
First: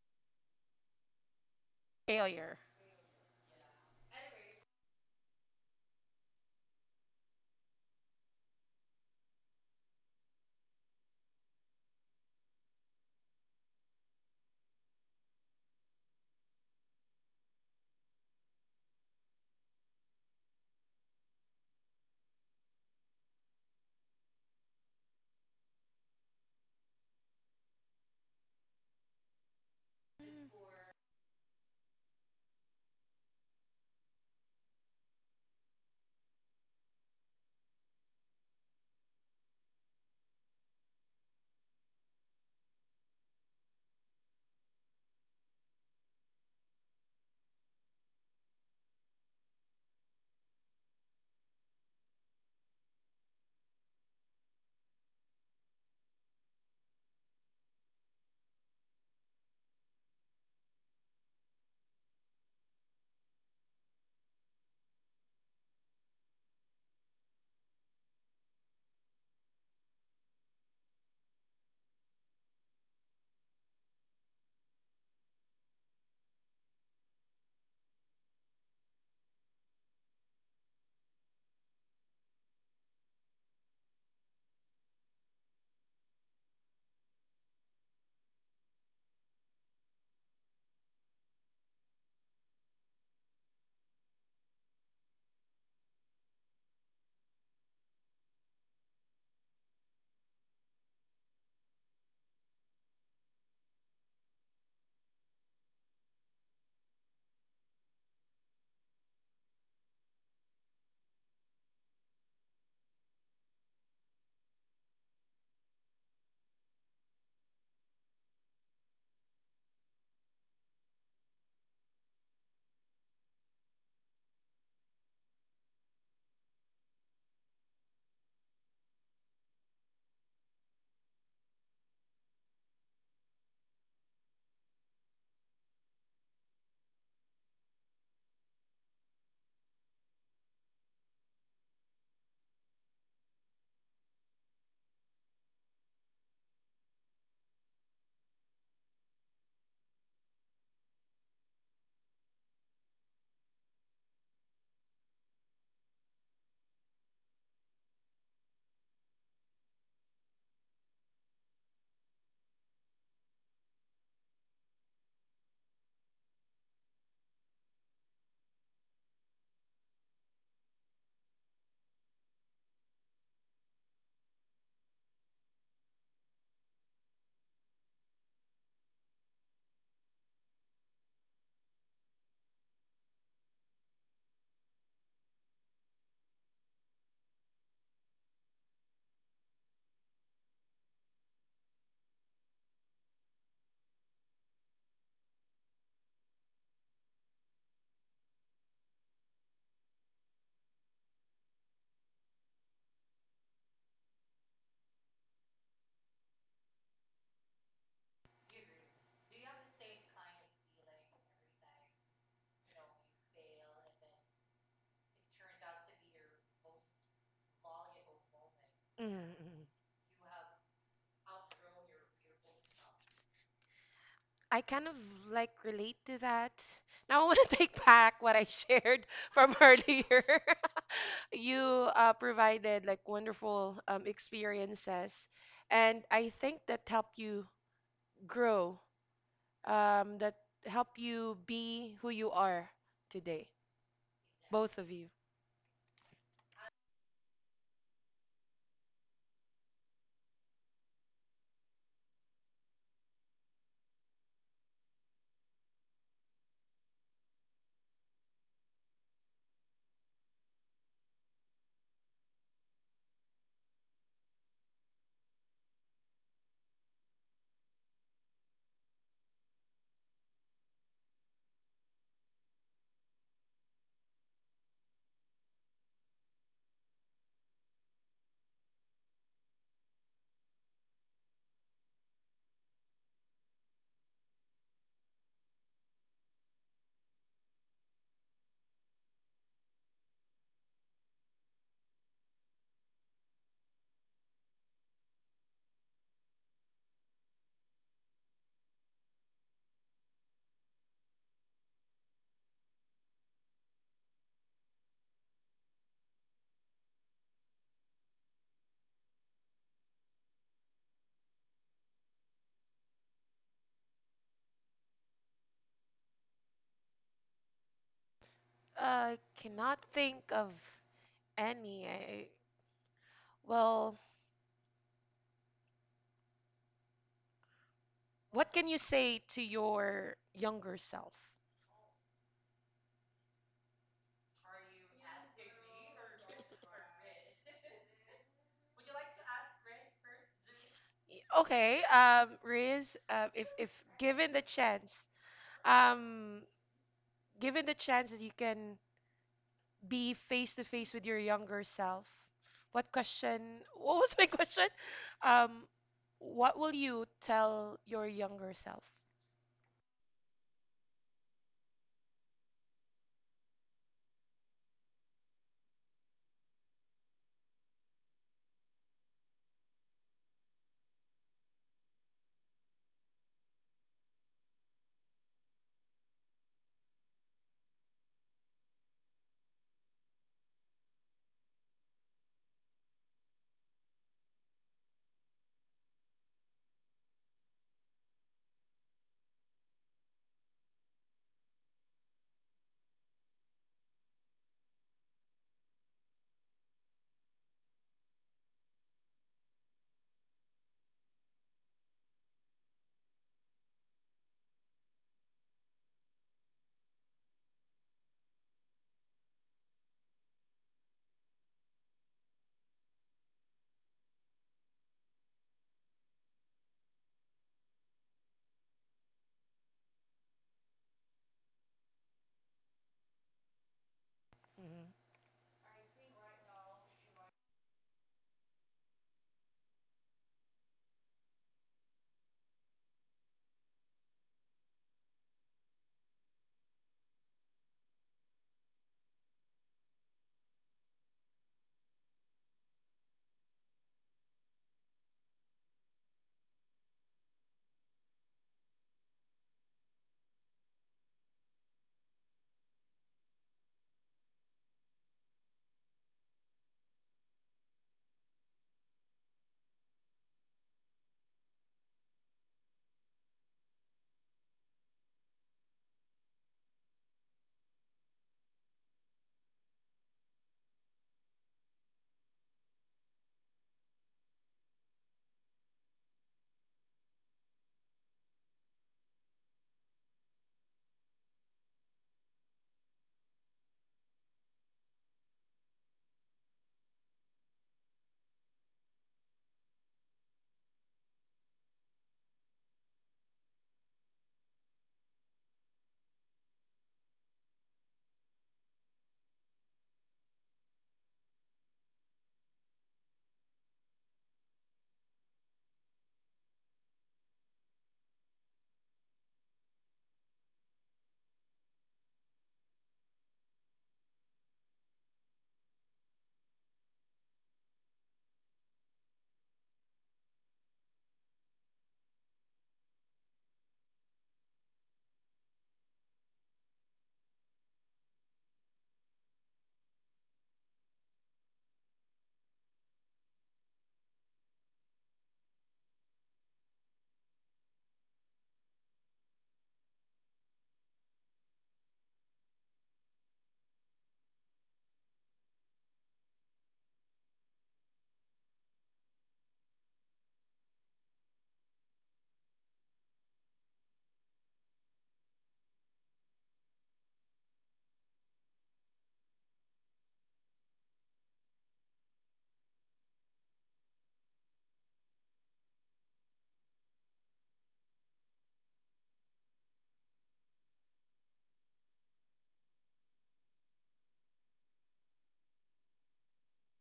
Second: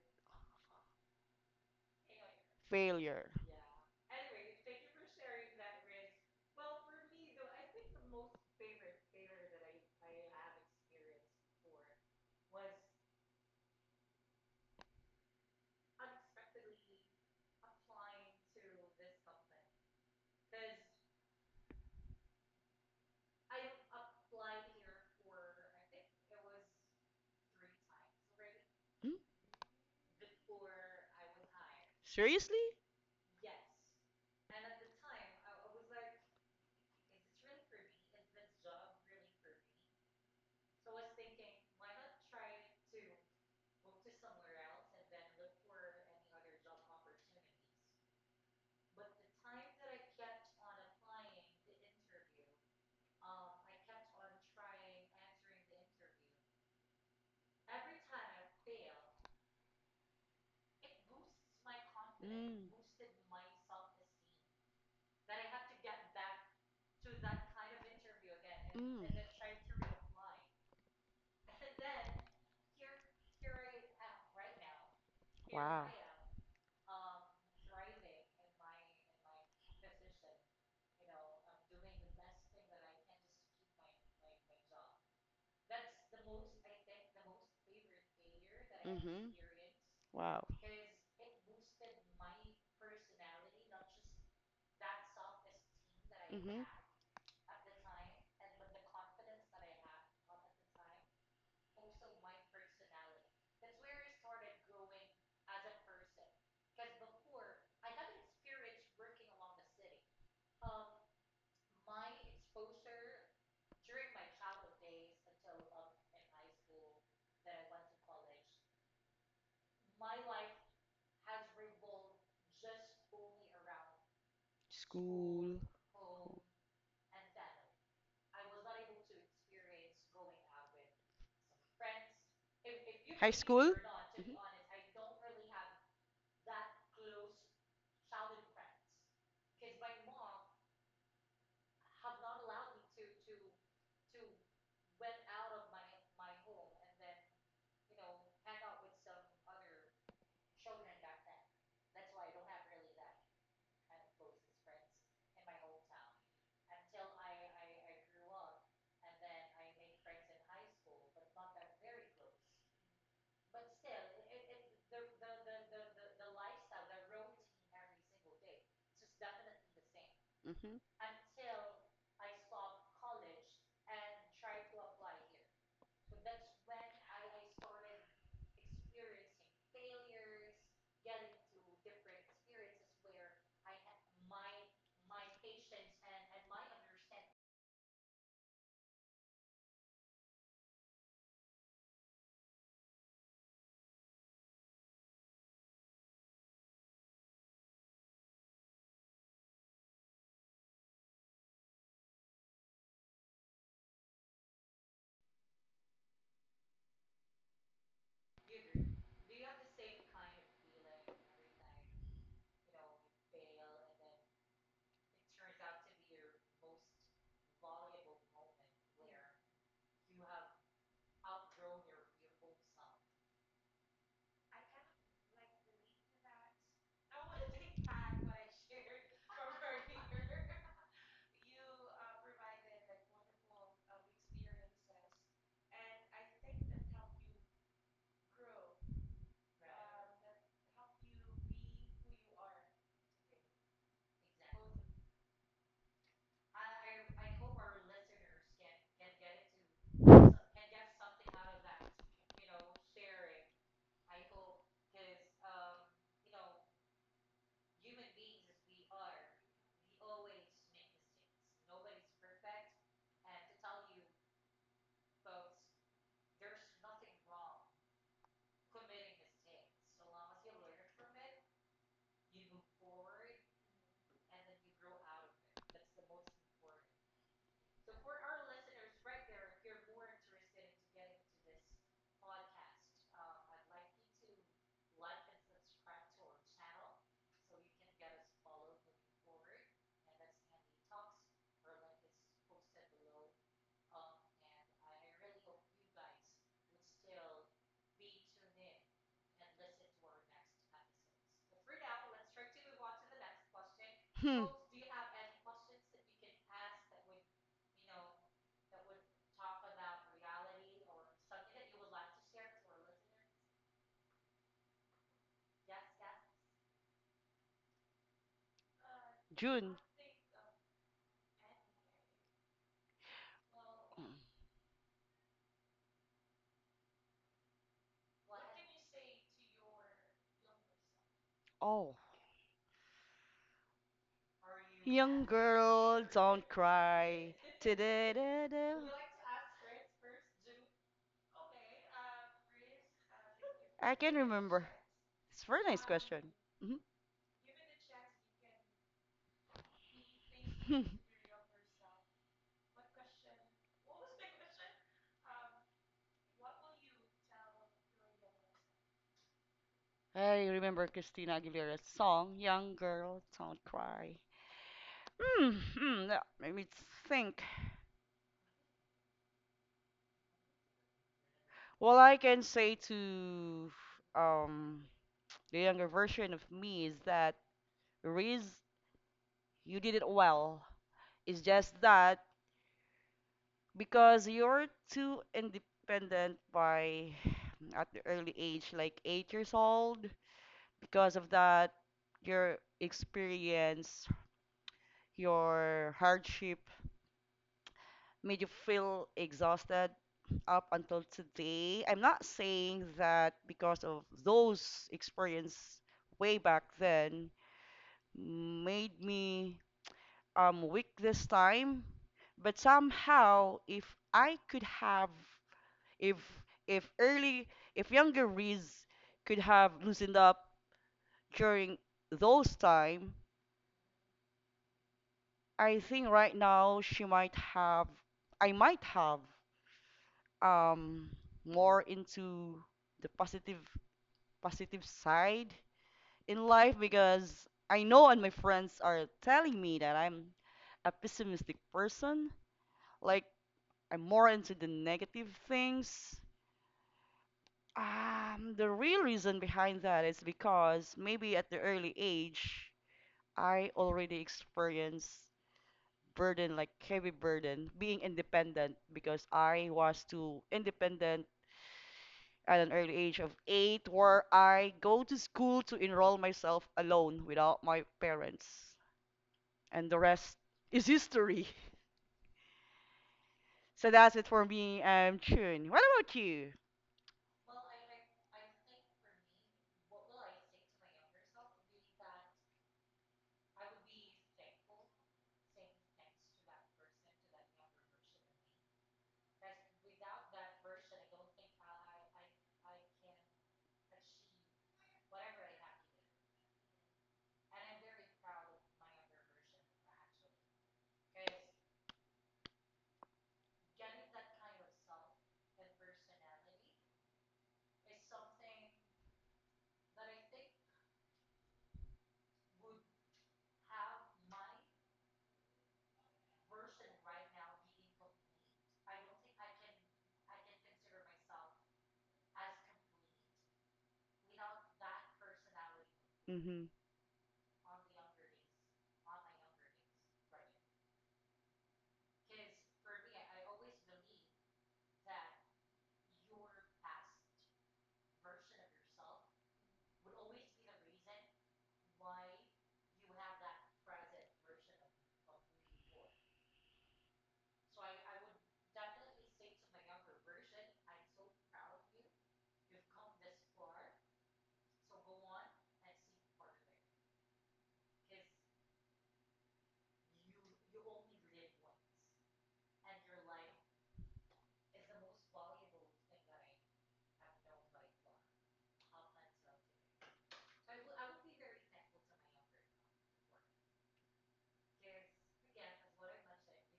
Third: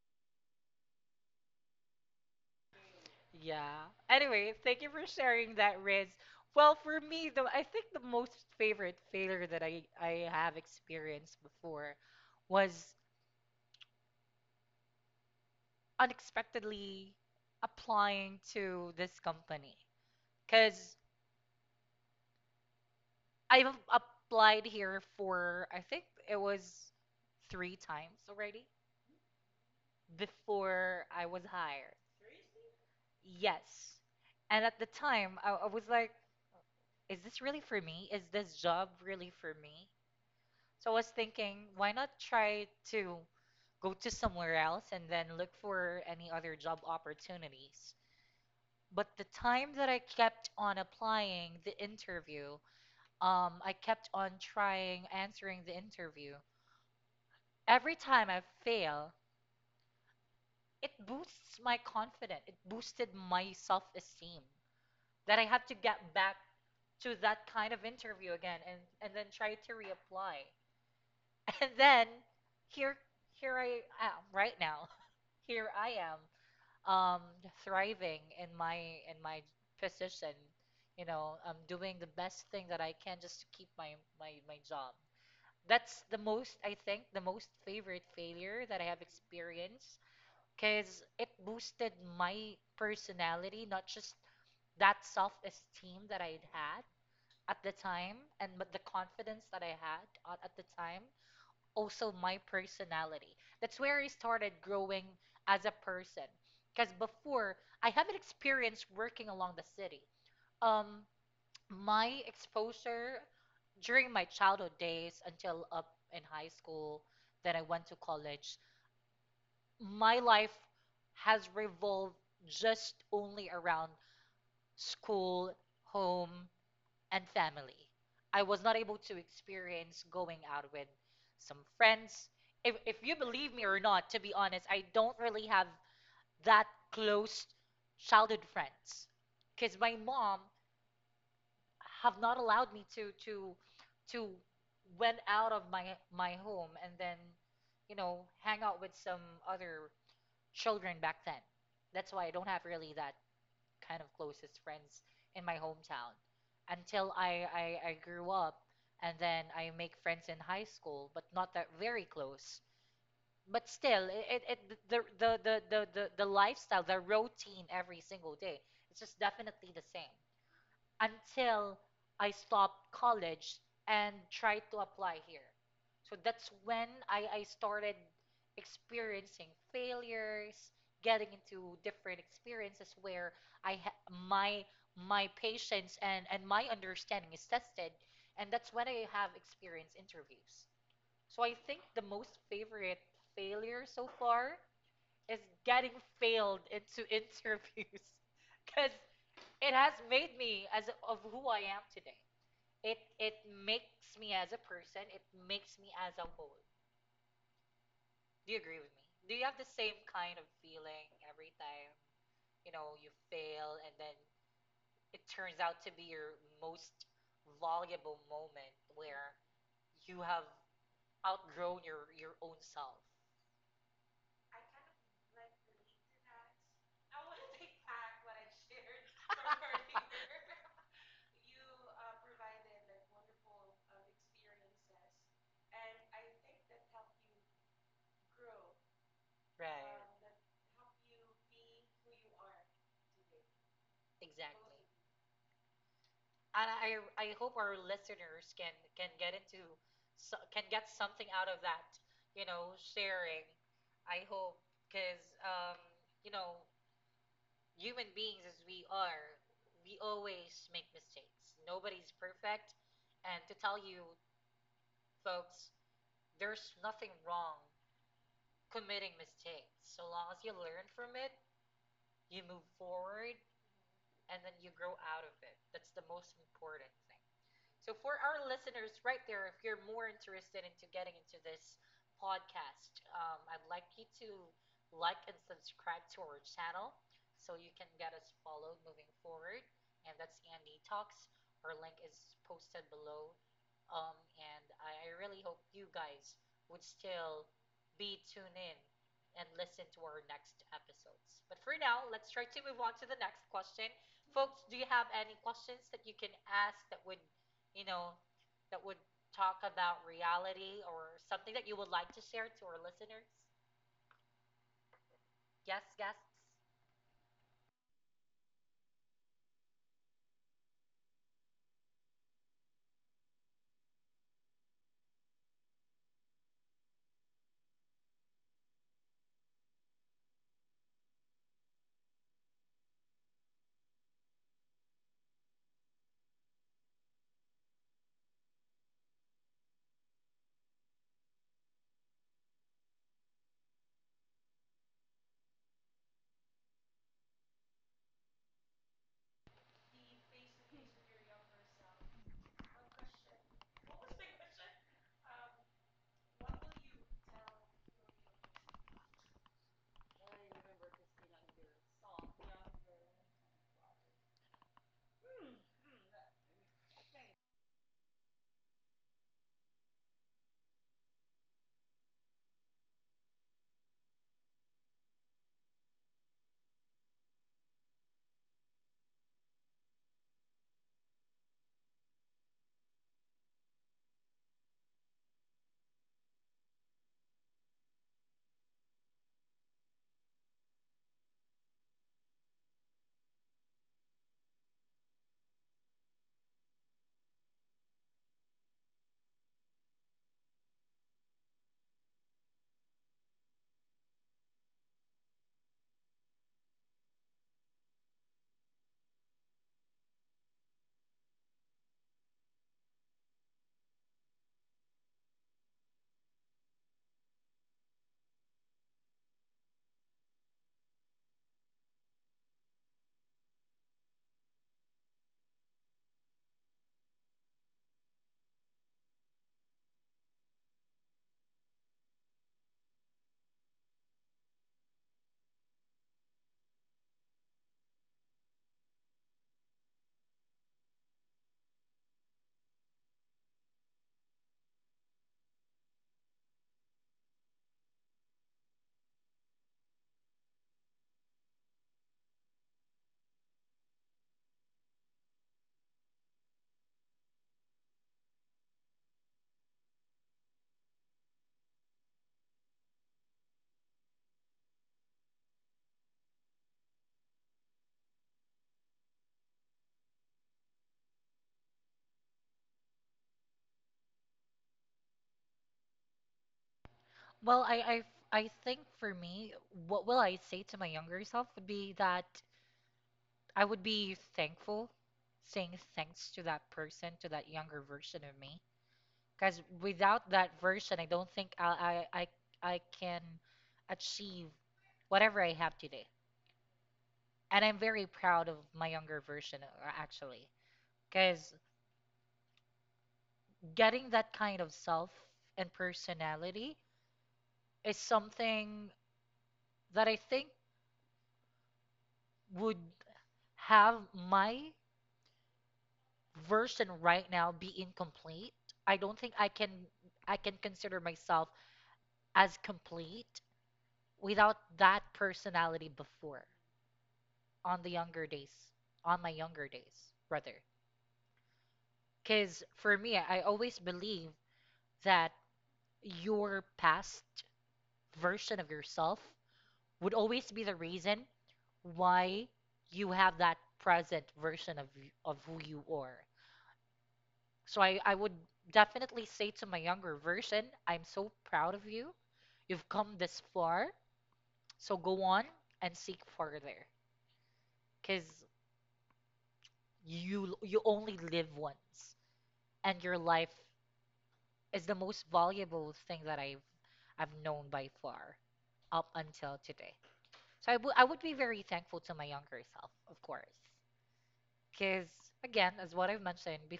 Speaker 2: Failure.
Speaker 3: failure.
Speaker 1: Yeah. Anyway, thank you for sharing that, Riz. Well, for me, though, I think the most favorite failure that I have experienced before was unexpectedly applying to this company. Because I've applied here for, I think it was three times already
Speaker 3: Hmm?
Speaker 1: before I was hired.
Speaker 3: Seriously?
Speaker 1: Yes. And at the time, I was like, is this really for me? Is this job really for me? So I was thinking, why not try to go to somewhere else and then look for any other job opportunities? But the time that I kept on applying the interview, I kept on trying answering the interview. Every time I fail, it boosts my
Speaker 3: Mm.
Speaker 1: confidence.
Speaker 3: Mm.
Speaker 1: It boosted my self-esteem that I have to get back to that kind of interview again, and then try to reapply. And then here here I am right now. Here
Speaker 3: Wow.
Speaker 1: I am um thriving in my position. You know, I'm doing the best thing that I can just to keep my my job. That's the most I think the most favorite failure that I have
Speaker 3: Hmm.
Speaker 1: experienced,
Speaker 3: Wow.
Speaker 1: because it boosted my personality, not just that self-esteem that I'd
Speaker 3: Hmm.
Speaker 1: had at the time, and but the confidence that I had at the time, also my personality. That's where I started growing as a person. Because before, I haven't experienced working along the city. Um, my exposure during my childhood days until up in high school, then I went to college, my life has revolved just only around school,
Speaker 3: School.
Speaker 1: home, and family. I was not able to experience going out with some friends. If you
Speaker 3: High
Speaker 1: believe me
Speaker 3: school?
Speaker 1: or not, to
Speaker 3: Hmm.
Speaker 1: be honest, I don't really have that close childhood friends, because my mom have not allowed me to went out of my home, and then you know hang out with some other children back then. That's why I don't have really that kind of closest friends in my hometown until I grew up, and then I make friends in high school, but not that very close. But still, it the, lifestyle, the routine every single day, it's just definitely the same
Speaker 3: Hmm.
Speaker 1: until I stopped college and tried to apply here. So that's when I started experiencing failures, getting into different experiences where I ha- my my patience and my understanding is tested, and that's when I have experienced interviews. So I think the most favorite failure so far is getting failed into interviews because it has made me as of who I am today. It makes me as a person. It makes me as a whole. Do you agree with me? Do you have the same kind of feeling every time you fail and then it turns out to be your most valuable moment where
Speaker 2: Mm.
Speaker 1: you have outgrown your own self.
Speaker 2: I kind of like relate to that. Now I want to take back what I shared from earlier. You provided like wonderful, experiences, and I think that help you grow, that
Speaker 1: Right.
Speaker 2: help you be who you are today,
Speaker 1: Exactly.
Speaker 2: both of you.
Speaker 1: And I hope our listeners can get into can get something out of that, sharing. I hope because you know, human beings as we are, we always make mistakes. Nobody's perfect, and to tell you folks, there's nothing wrong committing mistakes. So long as you learn from it, you move forward, and then you grow out of it. That's the most important thing. So for our listeners right there, if you're more interested into getting into this podcast, I'd like you to like and subscribe to our channel so you can get us followed moving forward. And that's Andy Talks. Our link is posted below. And I really hope you guys would still be tuned in and listen to our next episodes. But for now, let's try to move on to the next question.
Speaker 3: Hmm.
Speaker 1: Folks, do you have any questions that you can ask that would you know, that would talk about reality or something that you would like to share to our listeners? Yes, guests.
Speaker 2: I
Speaker 3: June.
Speaker 2: cannot think of any. Well,
Speaker 3: Mm.
Speaker 2: what can you say to your younger self?
Speaker 3: Oh. Young girl, don't cry. Da-da-da-da.
Speaker 2: Okay, Riz, if
Speaker 3: I can
Speaker 2: given the
Speaker 3: remember.
Speaker 2: chance,
Speaker 3: It's a very nice question.
Speaker 2: um,
Speaker 3: Hmm.
Speaker 2: given the chance that you can be face to face with your younger self, what question? What was my question? Um, what will you tell your younger self?
Speaker 3: I remember Christina Aguilera's song, Young Girl, Don't Cry. Mm-hmm. Let me think. What I can say to um the younger version of me is that, Riz, you did it well. It's just that because you're too independent by at the early age, like 8 years old, because of that, your experience, your hardship made you feel exhausted up until today. I'm not saying that because of those experience way back then made me weak this time, but somehow if I could have, if if early if younger Riz could have loosened up during those time,
Speaker 2: Mhm.
Speaker 3: I think right now she might have I might have um more into the positive side in life, because I know and my friends are telling me that I'm a pessimistic person. Like, I'm more into the negative things. The real reason behind that is because maybe at the early age, I already experienced burden, like heavy burden, being independent because I was too independent at an early age of eight, where I go to school to enroll myself alone without my parents. And the rest is history. So that's it for me, Chun. What about you?
Speaker 1: Well, I think for me, what will I say to my younger self would be that I would be thankful, saying thanks to that person, to that younger version of me. Because without that version, I don't think I can achieve whatever I have today. And I'm very proud of my younger version, actually. Because getting that kind of self and personality is something that I think would have my version right now be incomplete. I don't think I can consider myself as complete without that personality before
Speaker 3: Mm-hmm.
Speaker 1: on the younger days, on my younger days, rather. Cuz for me, I always believe that your past version of yourself would always be the reason why you have that present version of of who you are. So I would definitely say to my younger version, I'm so proud of you. You've come this far, so go on and seek further, because you only live once, and your life is the most valuable thing that I've known by far up until today. So I would be very thankful to my younger self, of course. Because, again, as what I've mentioned, bef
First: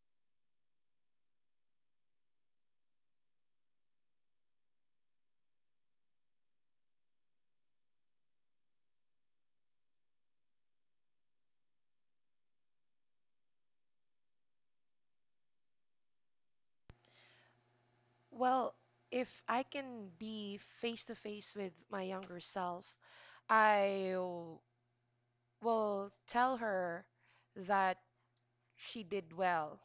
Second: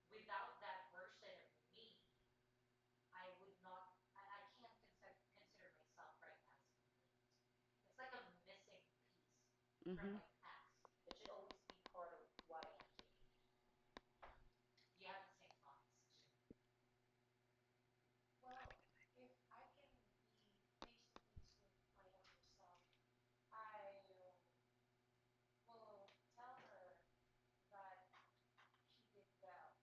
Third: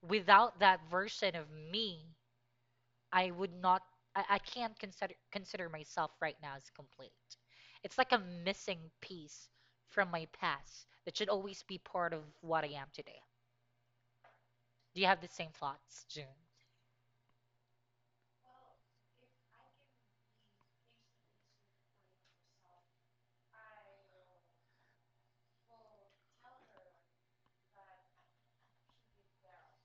Speaker 1: without that version of me, I would not, I can't consider myself right now as complete. It's like a missing piece from
Speaker 3: Mm-hmm.
Speaker 1: my past that should always be part of what I am today. Do you have the same thoughts, June?
Speaker 2: Well, if I can be face to face with my younger self, I w- will tell her that she did well.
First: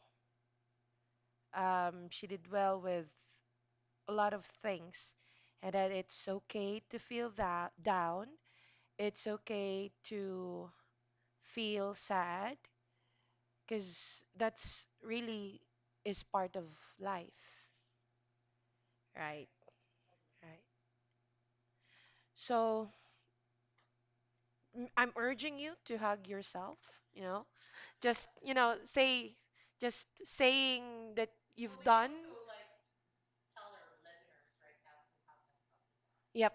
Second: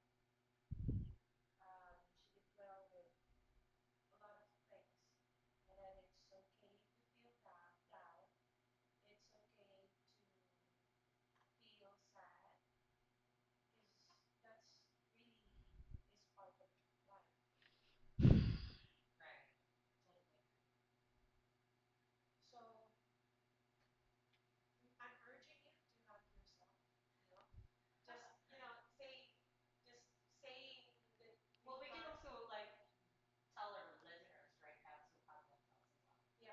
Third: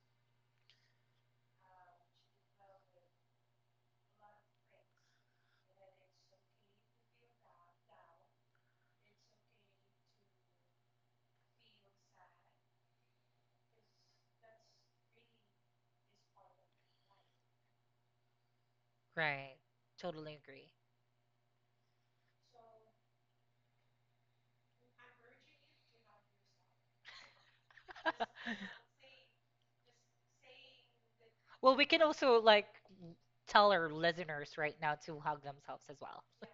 Speaker 2: She did well with a lot of things, and that it's okay to feel that down. It's okay to feel sad because that's really is part of life, right?
Speaker 1: Right. Totally
Speaker 2: Right.
Speaker 1: agree.
Speaker 2: So I'm urging you to hug yourself, you know, just, you know, say, just saying that you've
Speaker 1: Well,
Speaker 2: oh, wait,
Speaker 1: we can
Speaker 2: done. So,
Speaker 1: also
Speaker 2: like—
Speaker 1: like tell our listeners right now to hug themselves as well.
Speaker 2: Yep.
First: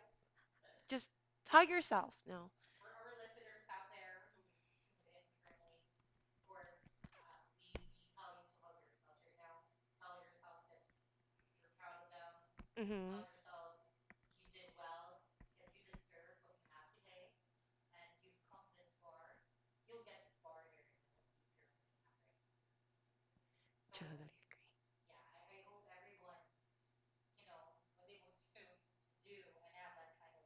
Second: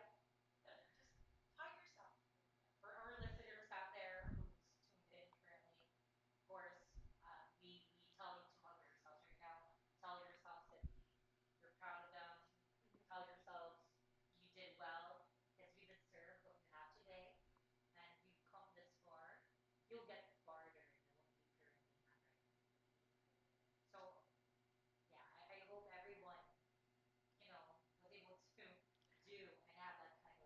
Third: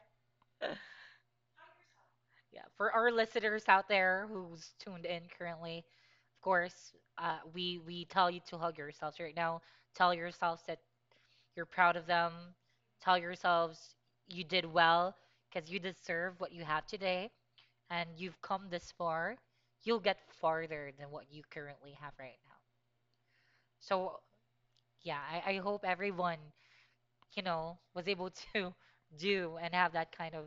Speaker 2: Just hug yourself. No.
Speaker 1: Yeah, for our listeners out there who's tuned in currently, of course, we we tell you to hug yourselves right now. Tell yourselves that you're proud of them. Tell
Speaker 2: Mm-hmm.
Speaker 1: yourselves you did well because you deserve what you have today, and you've come this far. You'll get farther than what you currently have right now.
Speaker 2: Totally
Speaker 1: So
Speaker 2: agree.
Speaker 1: yeah, I hope everyone was able to do and have that kind of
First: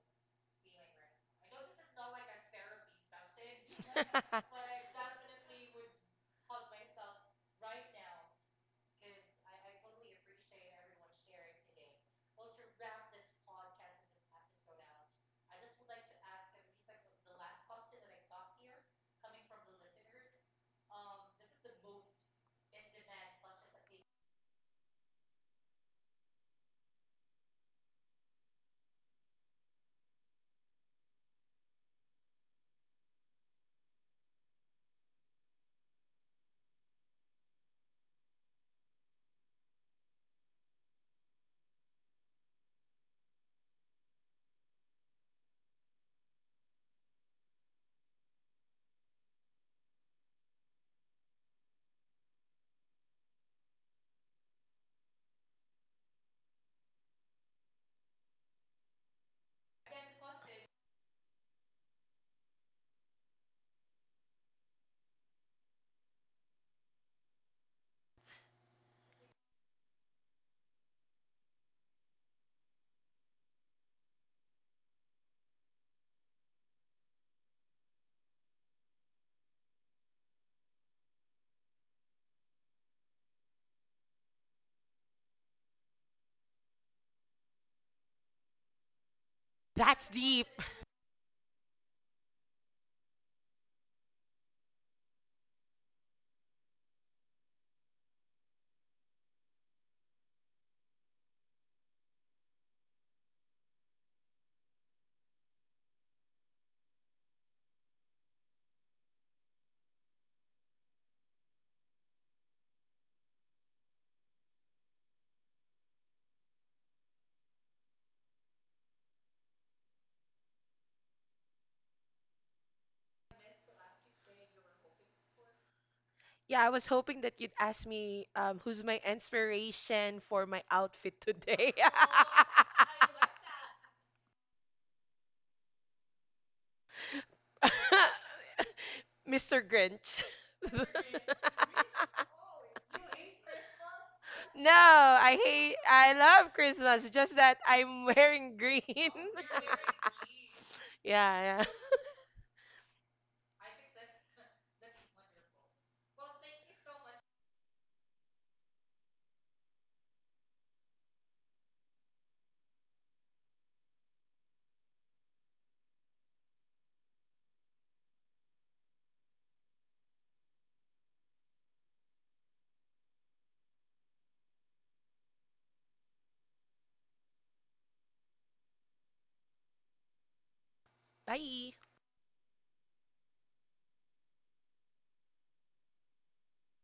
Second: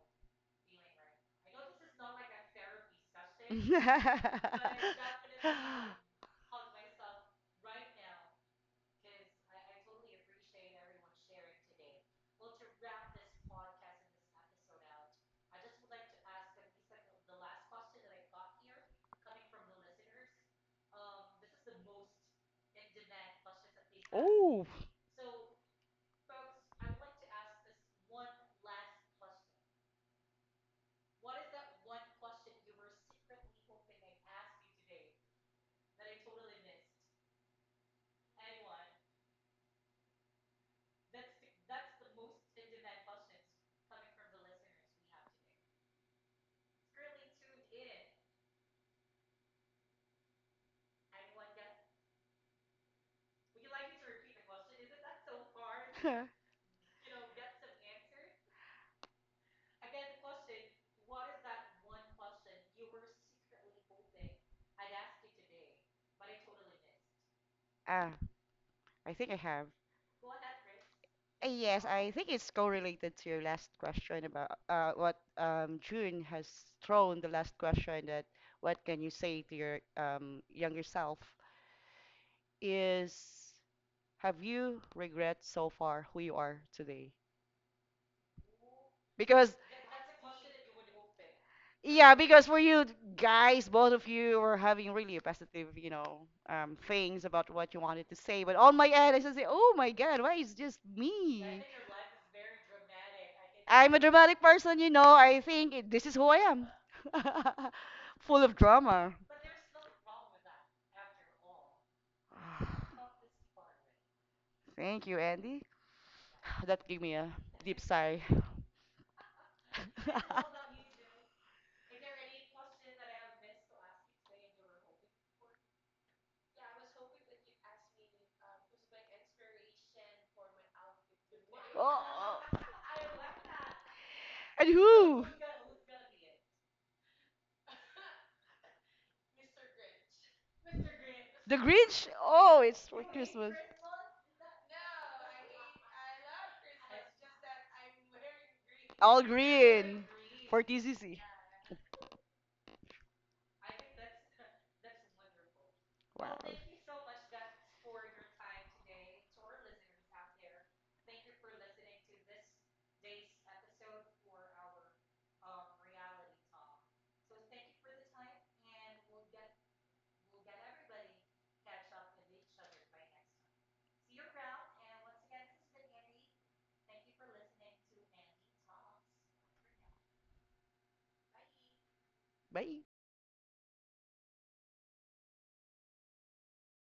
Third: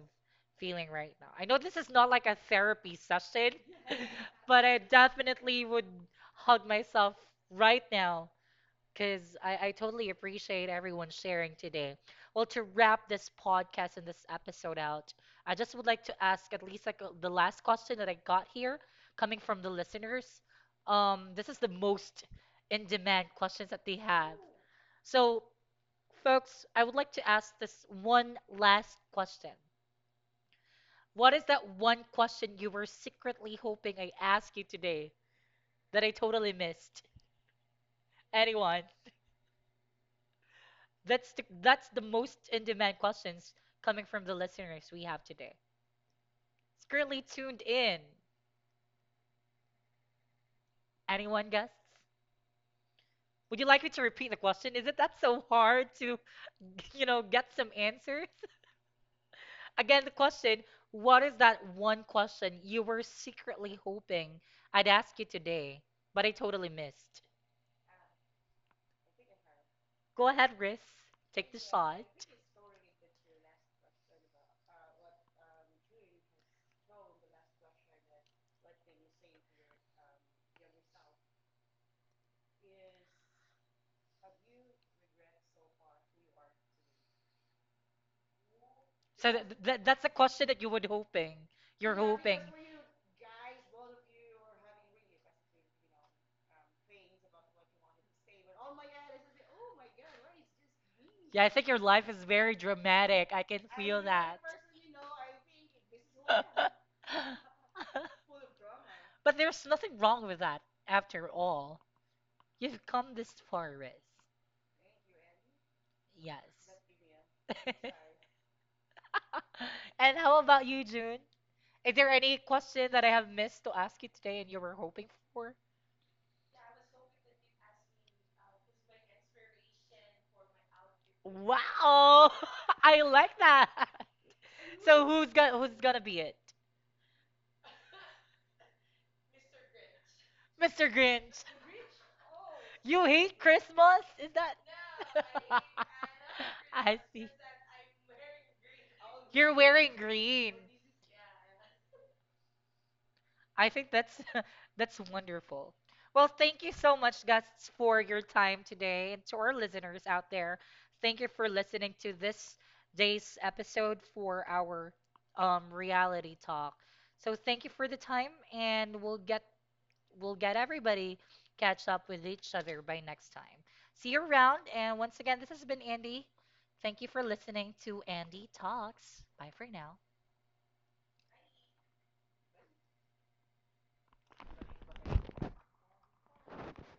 Speaker 1: feeling right now. I know this is not like a therapy session but I definitely would hug myself right now because I totally appreciate everyone sharing today. Well, to wrap this podcast and this episode out, I just would like to ask at least like the last question that I got here coming from the listeners. This is the most in demand questions that they have.
Speaker 3: Oh.
Speaker 1: So, folks, I would like to ask this one last question. What is that one question you were secretly hoping I asked you today? That I totally missed? Anyone? That's the most in-demand questions coming from the listeners we have today. It's currently tuned in. Anyone guess? Would you like me to repeat the question? Is it that so hard to, you know, get some answers? Again, the question, what is that one question you were secretly hoping I'd ask you today, but I totally missed?
Speaker 3: Ah, I think I have.
Speaker 1: Go ahead, Riz.
Speaker 3: Uh,
Speaker 1: Take the
Speaker 3: Yes,
Speaker 1: shot.
Speaker 3: I think it's correlated to your last question about, what June has thrown. The last question, that, what can you say to your younger self, is, have you regret so far who you are today?
Speaker 1: So th
Speaker 3: Because,
Speaker 1: th that's
Speaker 2: That's
Speaker 1: the
Speaker 2: deep.
Speaker 1: question that you would hoping. You're
Speaker 3: yeah,
Speaker 1: hoping.
Speaker 3: because for you guys, both of you were having really positive, you know, things about what you wanted to say. But on my end, I just say, "Oh my God, why is just
Speaker 1: Yeah, I
Speaker 3: me?"
Speaker 1: think your life is very dramatic. I can
Speaker 3: I'm a
Speaker 1: feel that.
Speaker 3: dramatic person, you know. I think, this is who I am, full of drama.
Speaker 1: But there's nothing wrong with that after all. You've come this far, Riz.
Speaker 3: Thank you, Andy.
Speaker 1: Yes.
Speaker 3: That gave me a deep sigh.
Speaker 1: And how
Speaker 3: Oh.
Speaker 1: about you, June? Is there any question that I have missed to ask you today and you were hoping for?
Speaker 2: Yeah, I was hoping that you'd ask me, who's my inspiration for my outfit today.
Speaker 1: Wow,
Speaker 3: Oh.
Speaker 1: I like that.
Speaker 3: And
Speaker 1: So
Speaker 3: who?
Speaker 1: who's gonna be it?
Speaker 2: Mr. Grinch.
Speaker 1: Mr. Grinch,
Speaker 3: The Grinch? Oh, it's for
Speaker 1: you hate
Speaker 3: Christmas.
Speaker 1: Christmas? Is that?
Speaker 2: No, I hate, I love
Speaker 1: I
Speaker 2: Christmas.
Speaker 1: see.
Speaker 2: Just that I'm wearing green.
Speaker 3: All
Speaker 1: You're wearing
Speaker 3: green
Speaker 1: green.
Speaker 3: for TCC.
Speaker 2: Yeah, yeah.
Speaker 1: I think that's that's wonderful. Well,
Speaker 3: Wow.
Speaker 1: thank you so much, Gus, for your time today, and to our listeners out there, thank you for listening to this day's episode for our reality talk. So thank you for the time, and we'll get everybody catch up with each other by next time. See you around, and once again, this has been Andy. Thank you for listening to Andy Talks. Bye for now.
Speaker 2: Bye.
Speaker 3: Bye.